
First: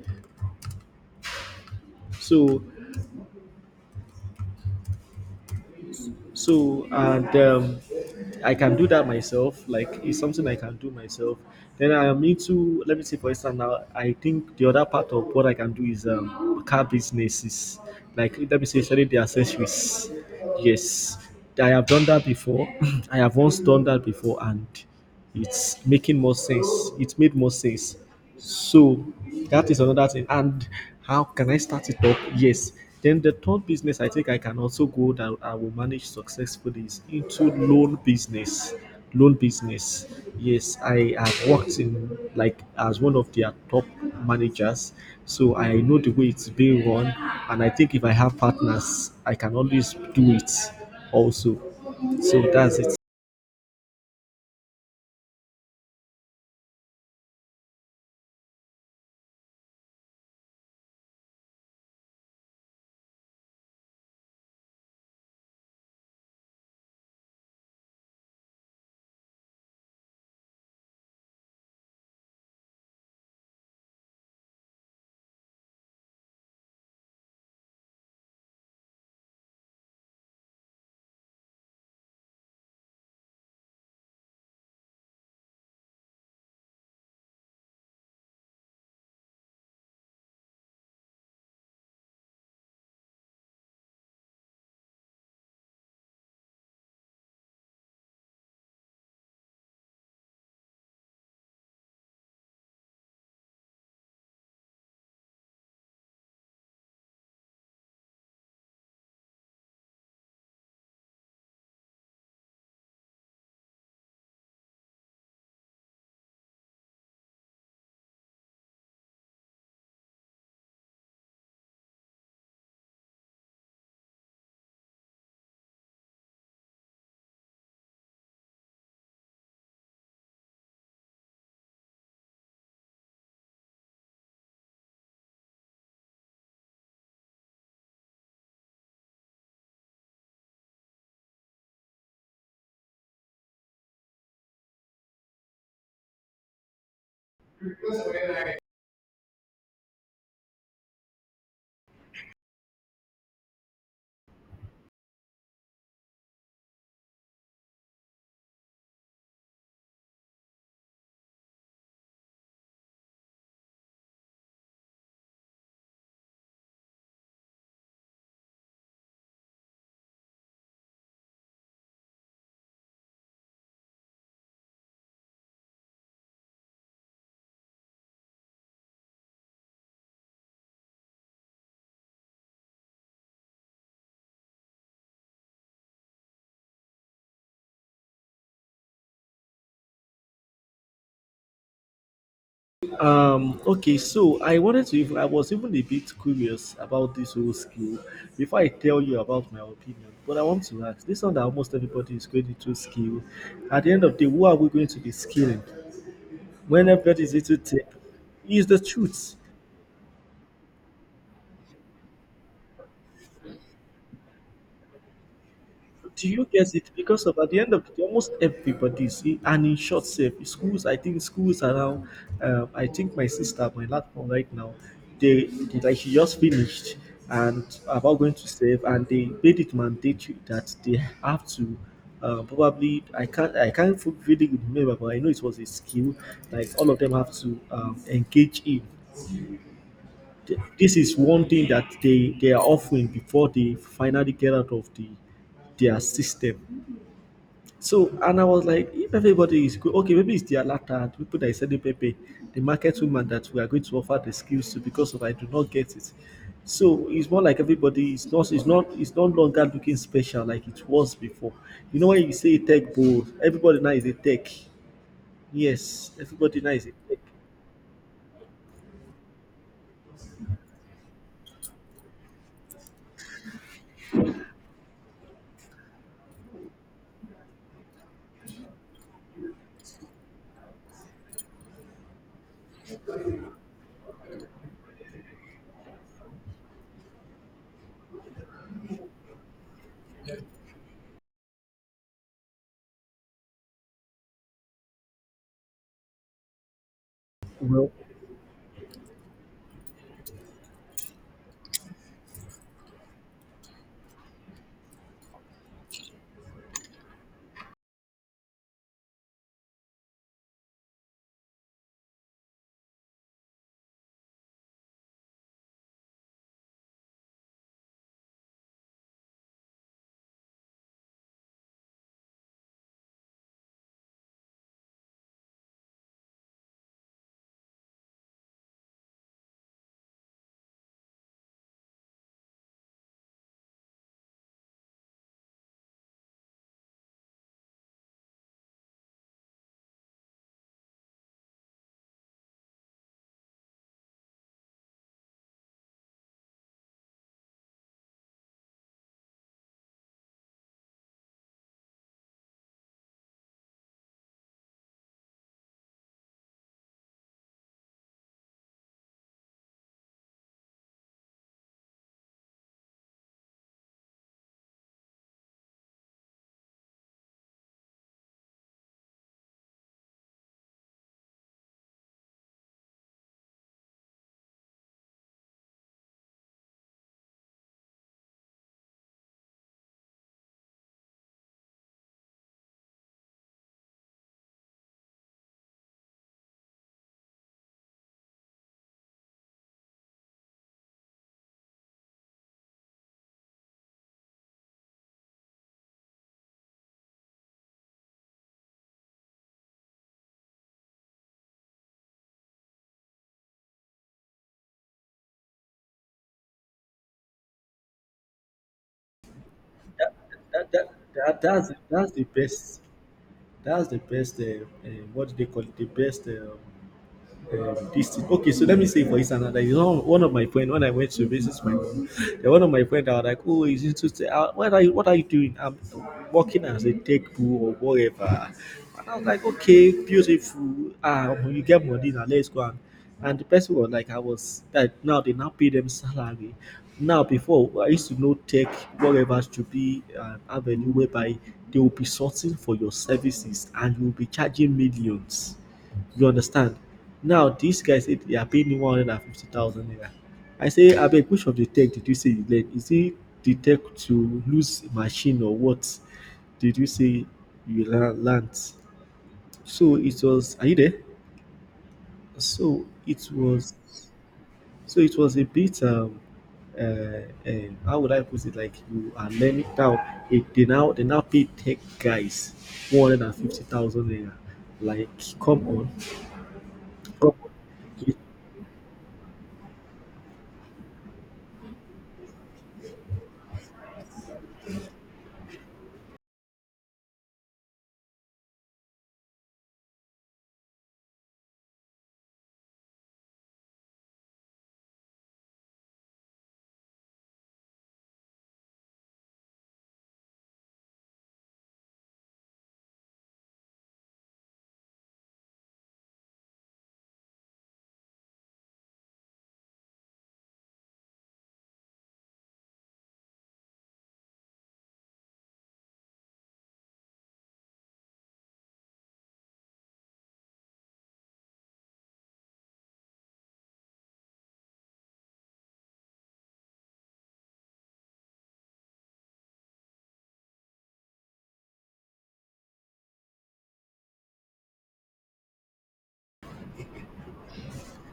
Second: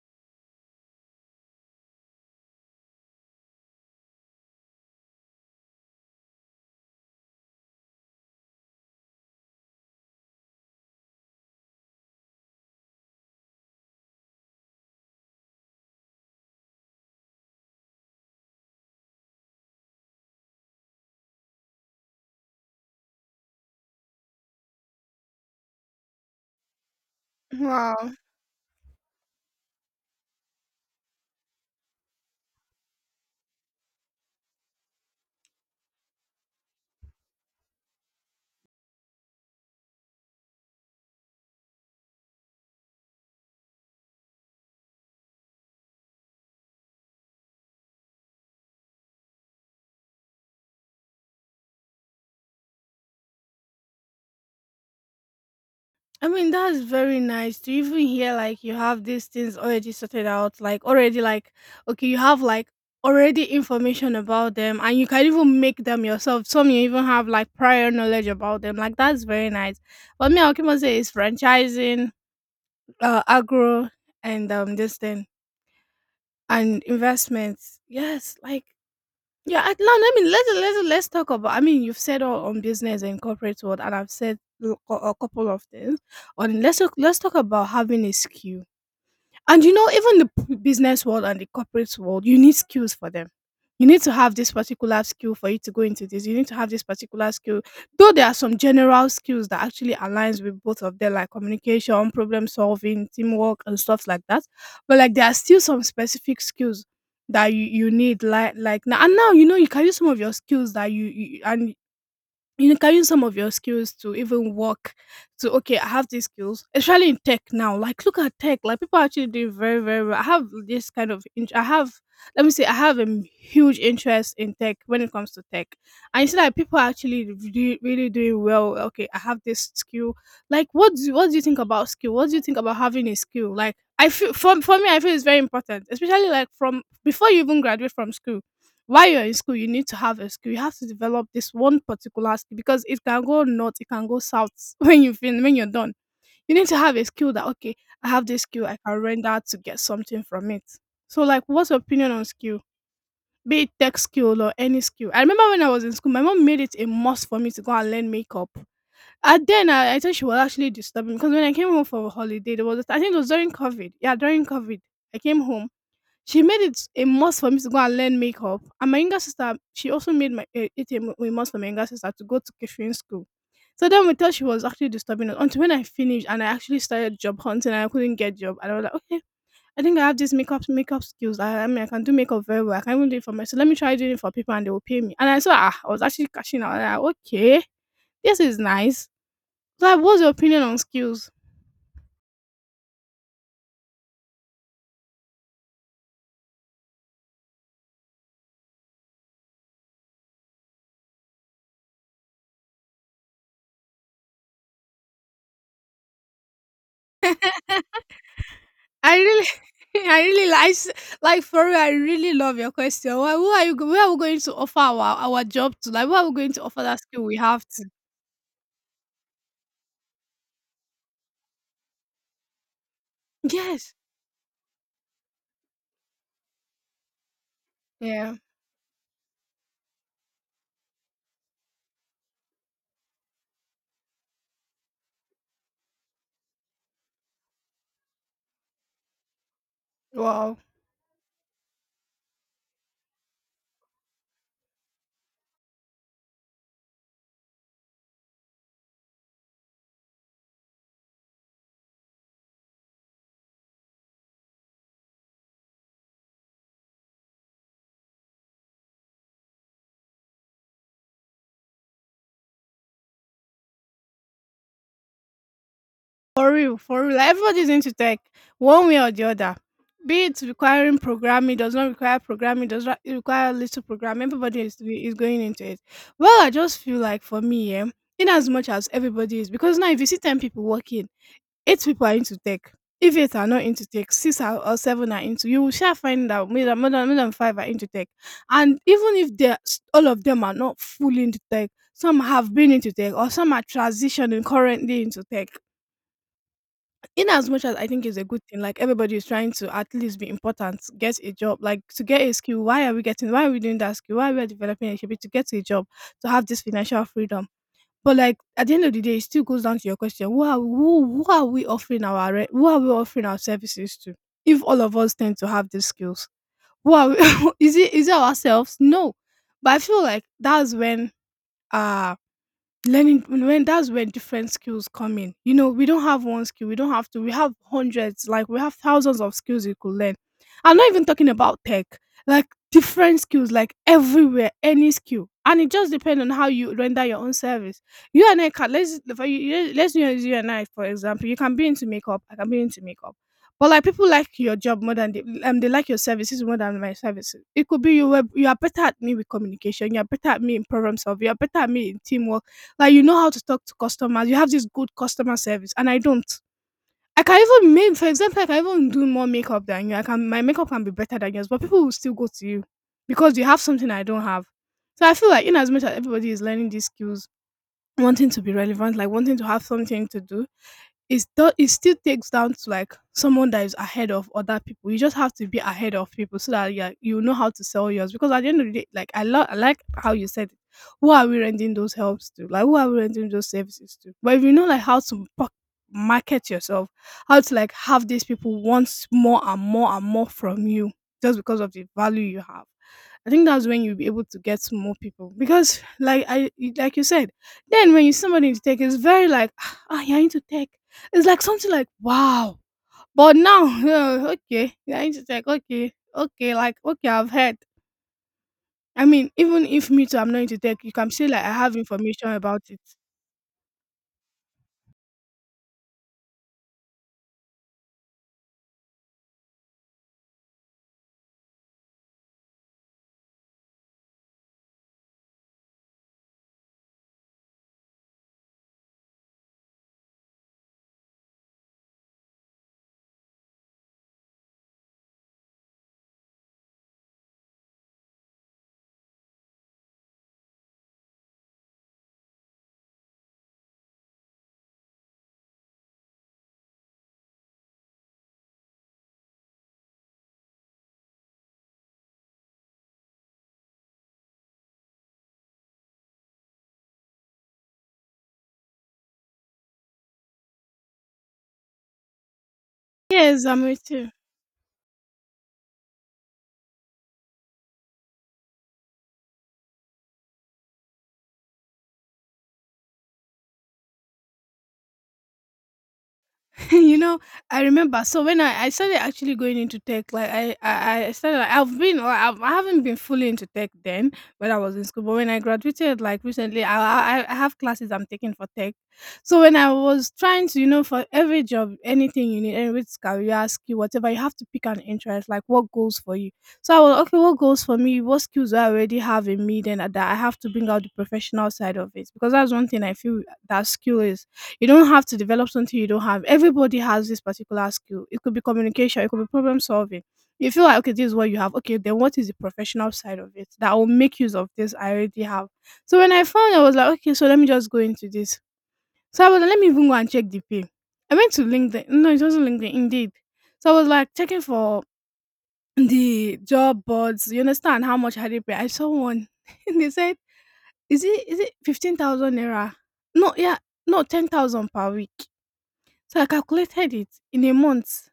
[SPEAKER 2] So so and I can do that myself, like it's something I can do myself. Then I am into, let me say for instance now, I think the other part of what I can do is car businesses, like let me say selling the accessories. Yes, I have done that before. I have once done that before, and it's making more sense. It made more sense.
[SPEAKER 1] Wow.
[SPEAKER 2] So that is another thing. And how can I start it up? Yes. Then the third business I think I can also go that I will manage successfully is into loan business. Loan business. Yes, I have worked in like as one of their top managers. So I know the way it's being run. And I think if I have partners, I can always do it also. So that's it.
[SPEAKER 1] I mean, that's very nice to even hear like you have these things already sorted out, like already like okay, you have like already information about them and you can even make them yourself. Some you even have like prior knowledge about them. Like that's very nice. But me, I'll keep on saying it's franchising, agro and this thing. And investments. Yes, like yeah, I, no, I mean let's talk about I mean you've said all on business and corporate world, and I've said a couple of things. On let's talk about having a skill. And you know, even the business world and the corporate world, you need skills for them. You need to have this particular skill for you to go into this. You need to have this particular skill, though there are some general skills that actually aligns with both of them, like communication, problem solving, teamwork and stuff like that. But like there are still some specific skills that you need, like now and now. You know you can use some of your skills that you can use some of your skills to even work to okay, I have these skills, especially in tech now. Like look at tech, like people are actually doing very, very well. I have this kind of I have, let me say I have a huge interest in tech when it comes to tech. And you see that people are actually really, really doing well. Okay, I have this skill. Like what do you think about skill? What do you think about having a skill? Like I feel for me I feel it's very important, especially like from before you even graduate from school while you're in school, you need to have a skill. You have to develop this one particular skill, because it can go north, it can go south when you when you're done. You need to have a skill that okay, I have this skill, I can render to get something from it. So like, what's your opinion on skill? Be it tech skill or any skill. I remember when I was in school, my mom made it a must for me to go and learn makeup. And then I thought she was actually disturbing, because when I came home for a holiday, there was a, I think it was during COVID. Yeah, during COVID, I came home she made it a must for me to go and learn makeup. And my younger sister, she also made my it a a must for my younger sister to go to catering school. So then we thought she was actually disturbing us until when I finished and I actually started job hunting and I couldn't get job. And I was like, okay, I think I have these makeup skills. I mean, I can do makeup very well. I can even do it for myself. Let me try doing it for people and they will pay me. And I saw ah, I was actually cashing out. And I like, okay, this is nice. So, like, what's your opinion on skills?
[SPEAKER 2] Okay, so I wanted to, even I was even a bit curious about this whole skill before I tell you about my opinion. But I want to ask this one that almost everybody is going into skill. At the end of the day, who are we going to be skilling? When everybody is into tech, is the
[SPEAKER 1] I
[SPEAKER 2] truth.
[SPEAKER 1] really, I really like for real, I really love your question. Why, who are you? Where are we going to offer our job to? Like, where
[SPEAKER 2] Do
[SPEAKER 1] are we
[SPEAKER 2] you
[SPEAKER 1] going to
[SPEAKER 2] get
[SPEAKER 1] offer
[SPEAKER 2] it?
[SPEAKER 1] that skill
[SPEAKER 2] Because
[SPEAKER 1] we
[SPEAKER 2] of at the
[SPEAKER 1] have
[SPEAKER 2] end
[SPEAKER 1] to?
[SPEAKER 2] of the day, almost everybody see, and in short, safe schools. I think schools are now. I think my sister, my
[SPEAKER 1] Yes.
[SPEAKER 2] lad one right now, they like she just finished and about going
[SPEAKER 1] Yeah.
[SPEAKER 2] to save, and they made it mandatory that they have to. Probably I can't really remember, but I know it was a skill. Like all of them have to engage in.
[SPEAKER 1] Wow.
[SPEAKER 2] This is one thing that they are offering before they finally get out of the their system. So, and I was like, if everybody is good, okay, maybe it's the latter, the people that is selling Pepe, the market woman that we are going to offer the skills to because of I do not get it. So it's more like everybody is, not, it's not, it's no longer looking special like it was before. You know when you say tech bold, everybody now is a tech. Yes,
[SPEAKER 1] For
[SPEAKER 2] everybody now
[SPEAKER 1] real,
[SPEAKER 2] is a
[SPEAKER 1] for real.
[SPEAKER 2] tech.
[SPEAKER 1] Like, everybody's into tech, one way or the other. Be it requiring programming, does not require programming, does not it require little programming. Everybody is going into it. Well, I just feel like for me, yeah, in as much as everybody is, because now if you see 10 people working 8 people are into tech. If 8 are not into tech, 6 are, or 7 are into, you will shall find that more than, more than 5 are into tech. And even if they all of them are not fully into tech, some have been into tech or some are transitioning currently into tech. In as much as I
[SPEAKER 2] Well,
[SPEAKER 1] think it's a good thing, like everybody is trying to at least be important, get a job, like to get a skill. Why are we getting? Why are we doing that skill? Why are we developing a skill to get a job to have this financial freedom? But like at the end of the day, it still goes down to your question: who are we offering who are we offering our services to? If all of us tend to have these skills, who are we, is it ourselves? No, but I feel like uh that's when different skills come in, you know, we don't have one skill, we don't have to we have hundreds, like we have thousands of skills you could learn. I'm not even talking about tech, like different skills, like everywhere, any skill, and it just depends on how you render your own service. You and I can Let's use you and I for example. You can be into makeup, I can be into makeup, but like people like your job more than they like your services more than my services. It could be you are better at me with communication, you are better at me in problem solving, you are better at me in teamwork, like you know how to talk to customers. You have this good customer service, and I don't. I can even make, for example, I can even do more makeup than you. I can My makeup can be better than yours, but people will still go to you because you have something I don't have. So I feel like in as much as everybody is learning these skills, wanting to be relevant, like wanting to have something to do, it still takes down to like someone that is ahead of other people. You just have to be ahead of people so that, yeah, you know how to sell yours. Because at the end of the day, like I like how you said it. Who are we renting those helps to? Like who are we renting those services to? But if you know like how to market yourself, how to like have these people want more and more and more from you just because of the value you have. I think that's when you'll be able to get more people because, like you said, then when you somebody into tech, it's very like, ah, ah, you're into tech. It's like something like, "Wow!" But now, yeah, okay, I need to take, okay, okay, like, okay, I've heard. I mean, even if me too, I'm not into
[SPEAKER 2] that,
[SPEAKER 1] tech,
[SPEAKER 2] that,
[SPEAKER 1] you can say
[SPEAKER 2] that
[SPEAKER 1] like I
[SPEAKER 2] that's
[SPEAKER 1] have
[SPEAKER 2] that's the
[SPEAKER 1] information about it.
[SPEAKER 2] best. That's the best. What do they call it? The best. This thing. Okay, so let me say for instance that is one one of my friend when I went to visit my mom, then one of my friend I was like, oh, is it Tuesday? What are you what are you doing? I'm working as a tech boo or whatever. And I was like, okay, beautiful. Ah, when you get money now, let's go and. And the person was like, I was that now they now pay them salary. Now before I used to know tech whatever to be an avenue whereby they will be sorting for your services and you will be charging millions, you understand? Now this guy said they are paying him 150,000 naira. I say abeg which of the tech did you say you learn? Is it the tech to lose machine or what did you say you la learnt? So it was, are you there? So it
[SPEAKER 1] Yes, I'm
[SPEAKER 2] was,
[SPEAKER 1] with you.
[SPEAKER 2] so it was a bit uh, uh, how would I put it? Like you are learning now. It, they now pay tech guys 150,000 naira. Like come on,
[SPEAKER 1] You know,
[SPEAKER 2] come
[SPEAKER 1] I remember. So when I started actually going into tech, like I started. Like, I've been like, I haven't been fully into tech then when I was in school. But when I graduated, like recently, I have classes I'm taking for tech. So when I was trying to, you know, for every job, anything you need, any which career skill, whatever, you have to pick an interest, like what goes for you. So I was okay. What goes for me? What skills do I already have in me? Then that I have to bring out the professional side of it because that's one thing I feel that skill is you don't have to develop something you don't have. Everybody has this particular skill. It could be communication, it could be problem solving. You feel like okay, this is what you have. Okay, then what is the professional side of it that will make use of this I already have? So when I found, I was like, okay, so let me just go into this. So I was like, let me even go and check the pay. I went to LinkedIn. No, it wasn't LinkedIn. Indeed. So I was like checking for the job boards. You understand how much had they pay? I saw one. And they said, is it 15,000 naira? No, yeah, no, 10,000 per week. So I calculated it in a month.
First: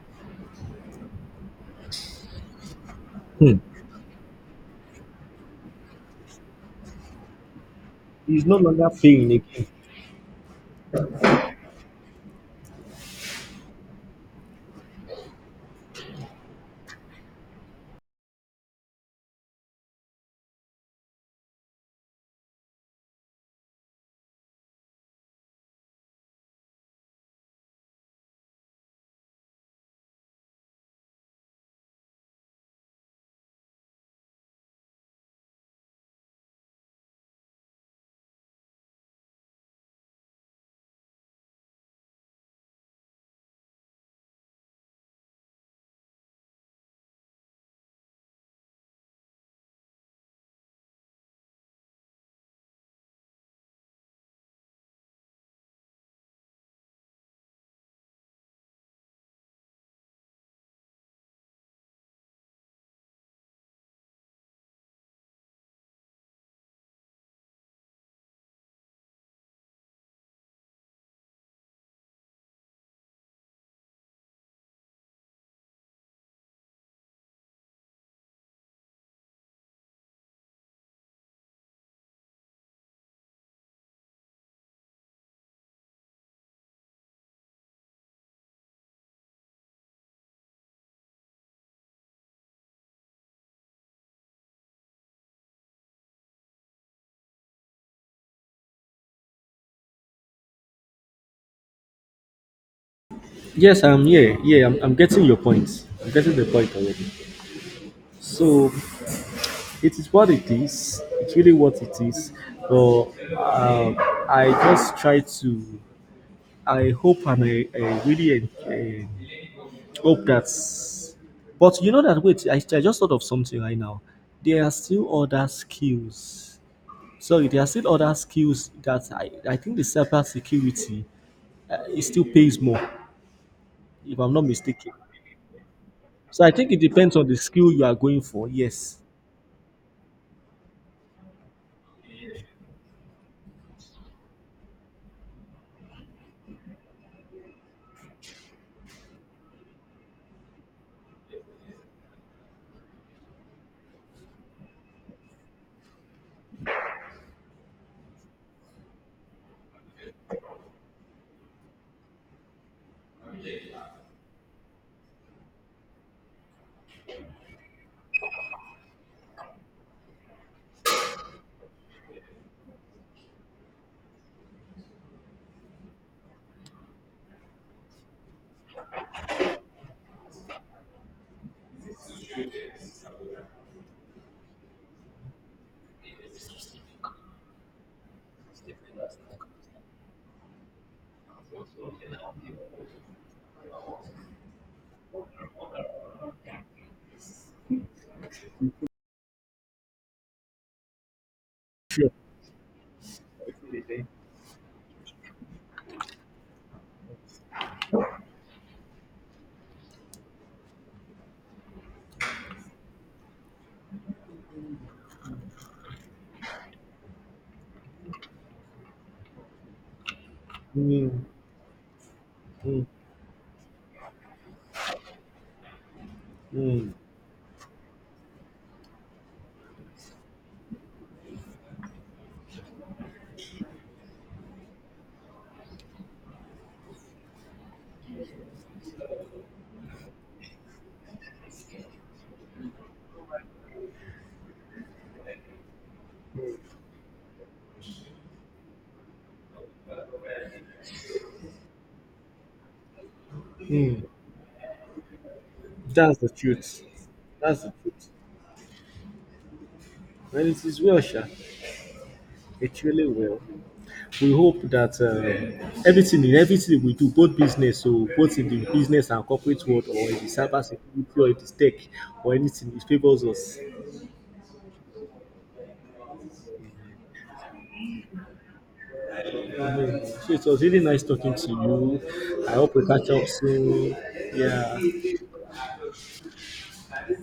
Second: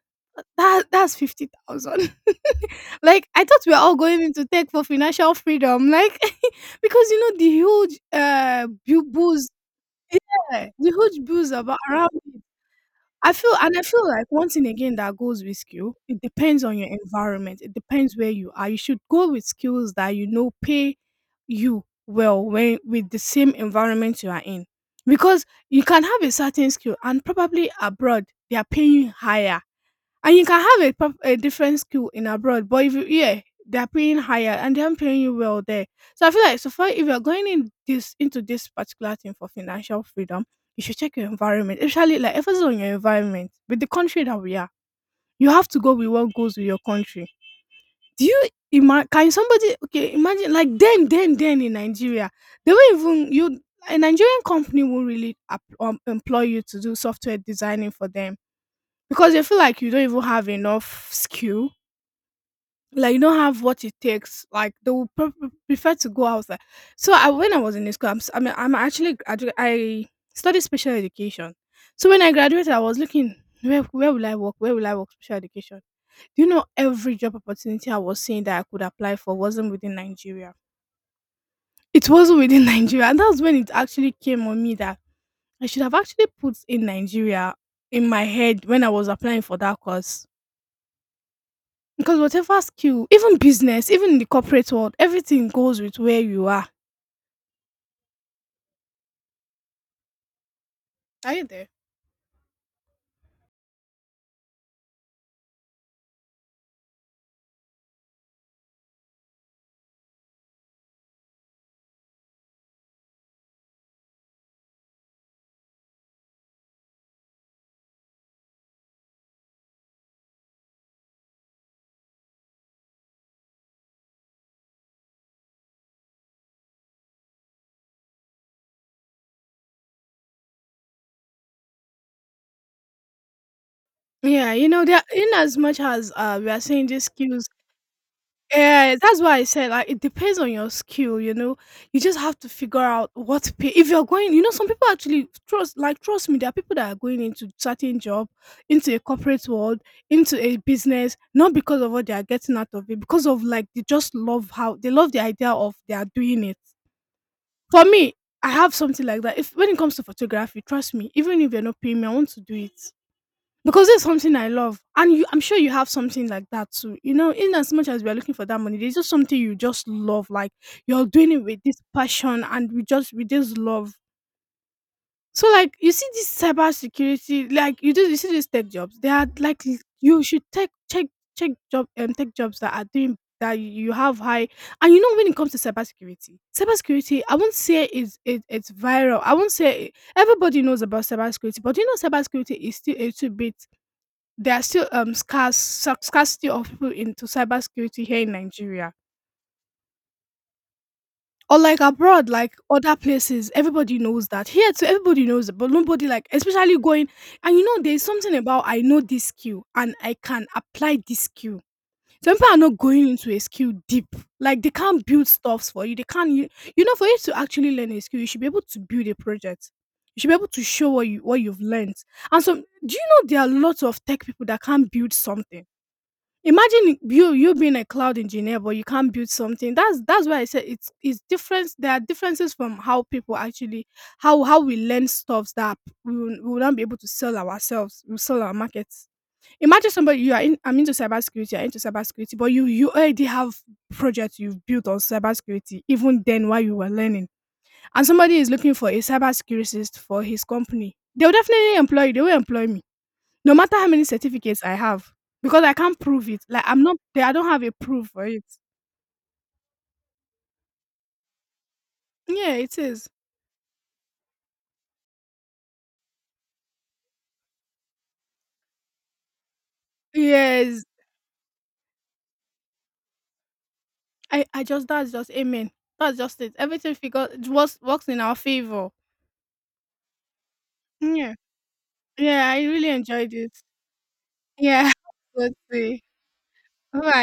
[SPEAKER 1] That's 50,000. Like I thought
[SPEAKER 2] on.
[SPEAKER 1] we were all going into tech for financial freedom, like because you know the huge
[SPEAKER 2] He's no longer paying
[SPEAKER 1] booze,
[SPEAKER 2] again.
[SPEAKER 1] yeah, the huge booze about around. I feel like one thing again that goes with skill, it depends on your environment. It depends where you are. You should go with skills that you know pay you well when with the same environment you are in. Because you can have a certain skill and probably abroad they are paying you higher. And you can have a a different skill in abroad, but if you here, they're paying higher and they're paying you well there. So I feel like so far if you're going in this into this particular thing for financial freedom, you should check your environment. Especially like emphasis on your environment with the country that we are. You have to go with what goes with your country. Do you imagine? Can somebody okay imagine like then in Nigeria they won't even you a Nigerian company won't really employ you to do software designing for them because they feel like you don't even have enough skill, like you don't have what it takes, like they will prefer to go outside. So when I was in the school, I mean, I studied special education. So when I graduated, I was looking where will I work special education. Do you know every job opportunity I was seeing that I could apply for wasn't within Nigeria? It wasn't within Nigeria, and that's when it actually came on me that I should have actually put in Nigeria in my head when I was applying for that course. Because whatever skill, even business, even in the corporate world, everything goes with where you are. Are you there?
[SPEAKER 2] Yes, I'm yeah, yeah, I'm getting your point. I'm getting the point already. So it is what it is. It's really what it is. But um, I just try to. I hope and I really hope that. But you know that wait, I just thought of something right now. There are still other skills. Sorry, there are still other skills that I think the cyber security it still pays more, if I'm not
[SPEAKER 1] Yeah, you know,
[SPEAKER 2] mistaken.
[SPEAKER 1] there in as much as
[SPEAKER 2] So
[SPEAKER 1] we
[SPEAKER 2] I
[SPEAKER 1] are
[SPEAKER 2] think it
[SPEAKER 1] saying these
[SPEAKER 2] depends on the
[SPEAKER 1] skills,
[SPEAKER 2] skill you are going for.
[SPEAKER 1] yeah,
[SPEAKER 2] Yes.
[SPEAKER 1] that's why I said like it depends on your skill, you know. You just have to figure out what to pay. If you're going, you know, some people actually trust me, there are people that are going into certain job, into a corporate world, into a business, not because of what they are getting out of it, because of like they just love how they love the idea of they are doing it. For me, I have something like that. If When it comes to photography, trust me, even if you're not paying me, I want to do it because it's something I love, and you, I'm sure you have something like that too. You know, in as much as we are looking for that money, there's just something you just love. Like you're doing it with this passion and we just with this love. So like you see this cybersecurity, like you see these tech jobs, they are like you should take check job tech jobs that are doing that you have high. And you know when it comes to cybersecurity, I won't say it's viral. I won't say everybody knows about cybersecurity, but you know cybersecurity is still a little bit there are still scarce scarcity of people into cybersecurity here in Nigeria. Or like
[SPEAKER 2] Sure.
[SPEAKER 1] abroad, like other places, everybody knows that. Here too, everybody knows it, but nobody like, especially going. And you know, there's something about I know this skill and I can apply this skill. Some people are not going into a skill deep. Like they can't build stuffs for you. They can't. You know, for you to actually learn a skill, you should be able to build a project. You should be able to show
[SPEAKER 2] Mm,
[SPEAKER 1] what you've learned. And so, do
[SPEAKER 2] mm,
[SPEAKER 1] you know there are lots of tech people that can't build something?
[SPEAKER 2] mm,
[SPEAKER 1] Imagine you being a cloud engineer, but you can't build something. That's why I said it's difference. There are differences from how people actually how we learn stuffs that we will not be able to sell ourselves. We sell our markets. Imagine somebody you are in. I'm into cybersecurity. You're into cybersecurity, but you already have projects you've built on cybersecurity. Even then, while you were learning, and somebody is looking for a cybersecurity for his company, they'll definitely employ you. They will employ me no matter how many
[SPEAKER 2] mm.
[SPEAKER 1] certificates I have, because I can't
[SPEAKER 2] That's
[SPEAKER 1] prove
[SPEAKER 2] the
[SPEAKER 1] it. Like I'm
[SPEAKER 2] truth.
[SPEAKER 1] not there, I don't have
[SPEAKER 2] That's
[SPEAKER 1] a
[SPEAKER 2] the
[SPEAKER 1] proof
[SPEAKER 2] truth.
[SPEAKER 1] for it.
[SPEAKER 2] Well, it is well, Sha.
[SPEAKER 1] Yeah, it
[SPEAKER 2] It really
[SPEAKER 1] is.
[SPEAKER 2] will. We hope that everything in everything we do, both business, so both in the business and corporate world, or in the cyber
[SPEAKER 1] Yes.
[SPEAKER 2] security, or in the tech, or anything, it favors us.
[SPEAKER 1] I just that's just amen. That's just it. Everything figure works in our favor.
[SPEAKER 2] Amen. So it was really nice
[SPEAKER 1] Yeah.
[SPEAKER 2] talking to you.
[SPEAKER 1] Yeah,
[SPEAKER 2] I
[SPEAKER 1] I
[SPEAKER 2] hope we
[SPEAKER 1] really
[SPEAKER 2] catch up
[SPEAKER 1] enjoyed it.
[SPEAKER 2] soon.
[SPEAKER 1] Yeah.
[SPEAKER 2] Yeah.
[SPEAKER 1] Let's see. Bye.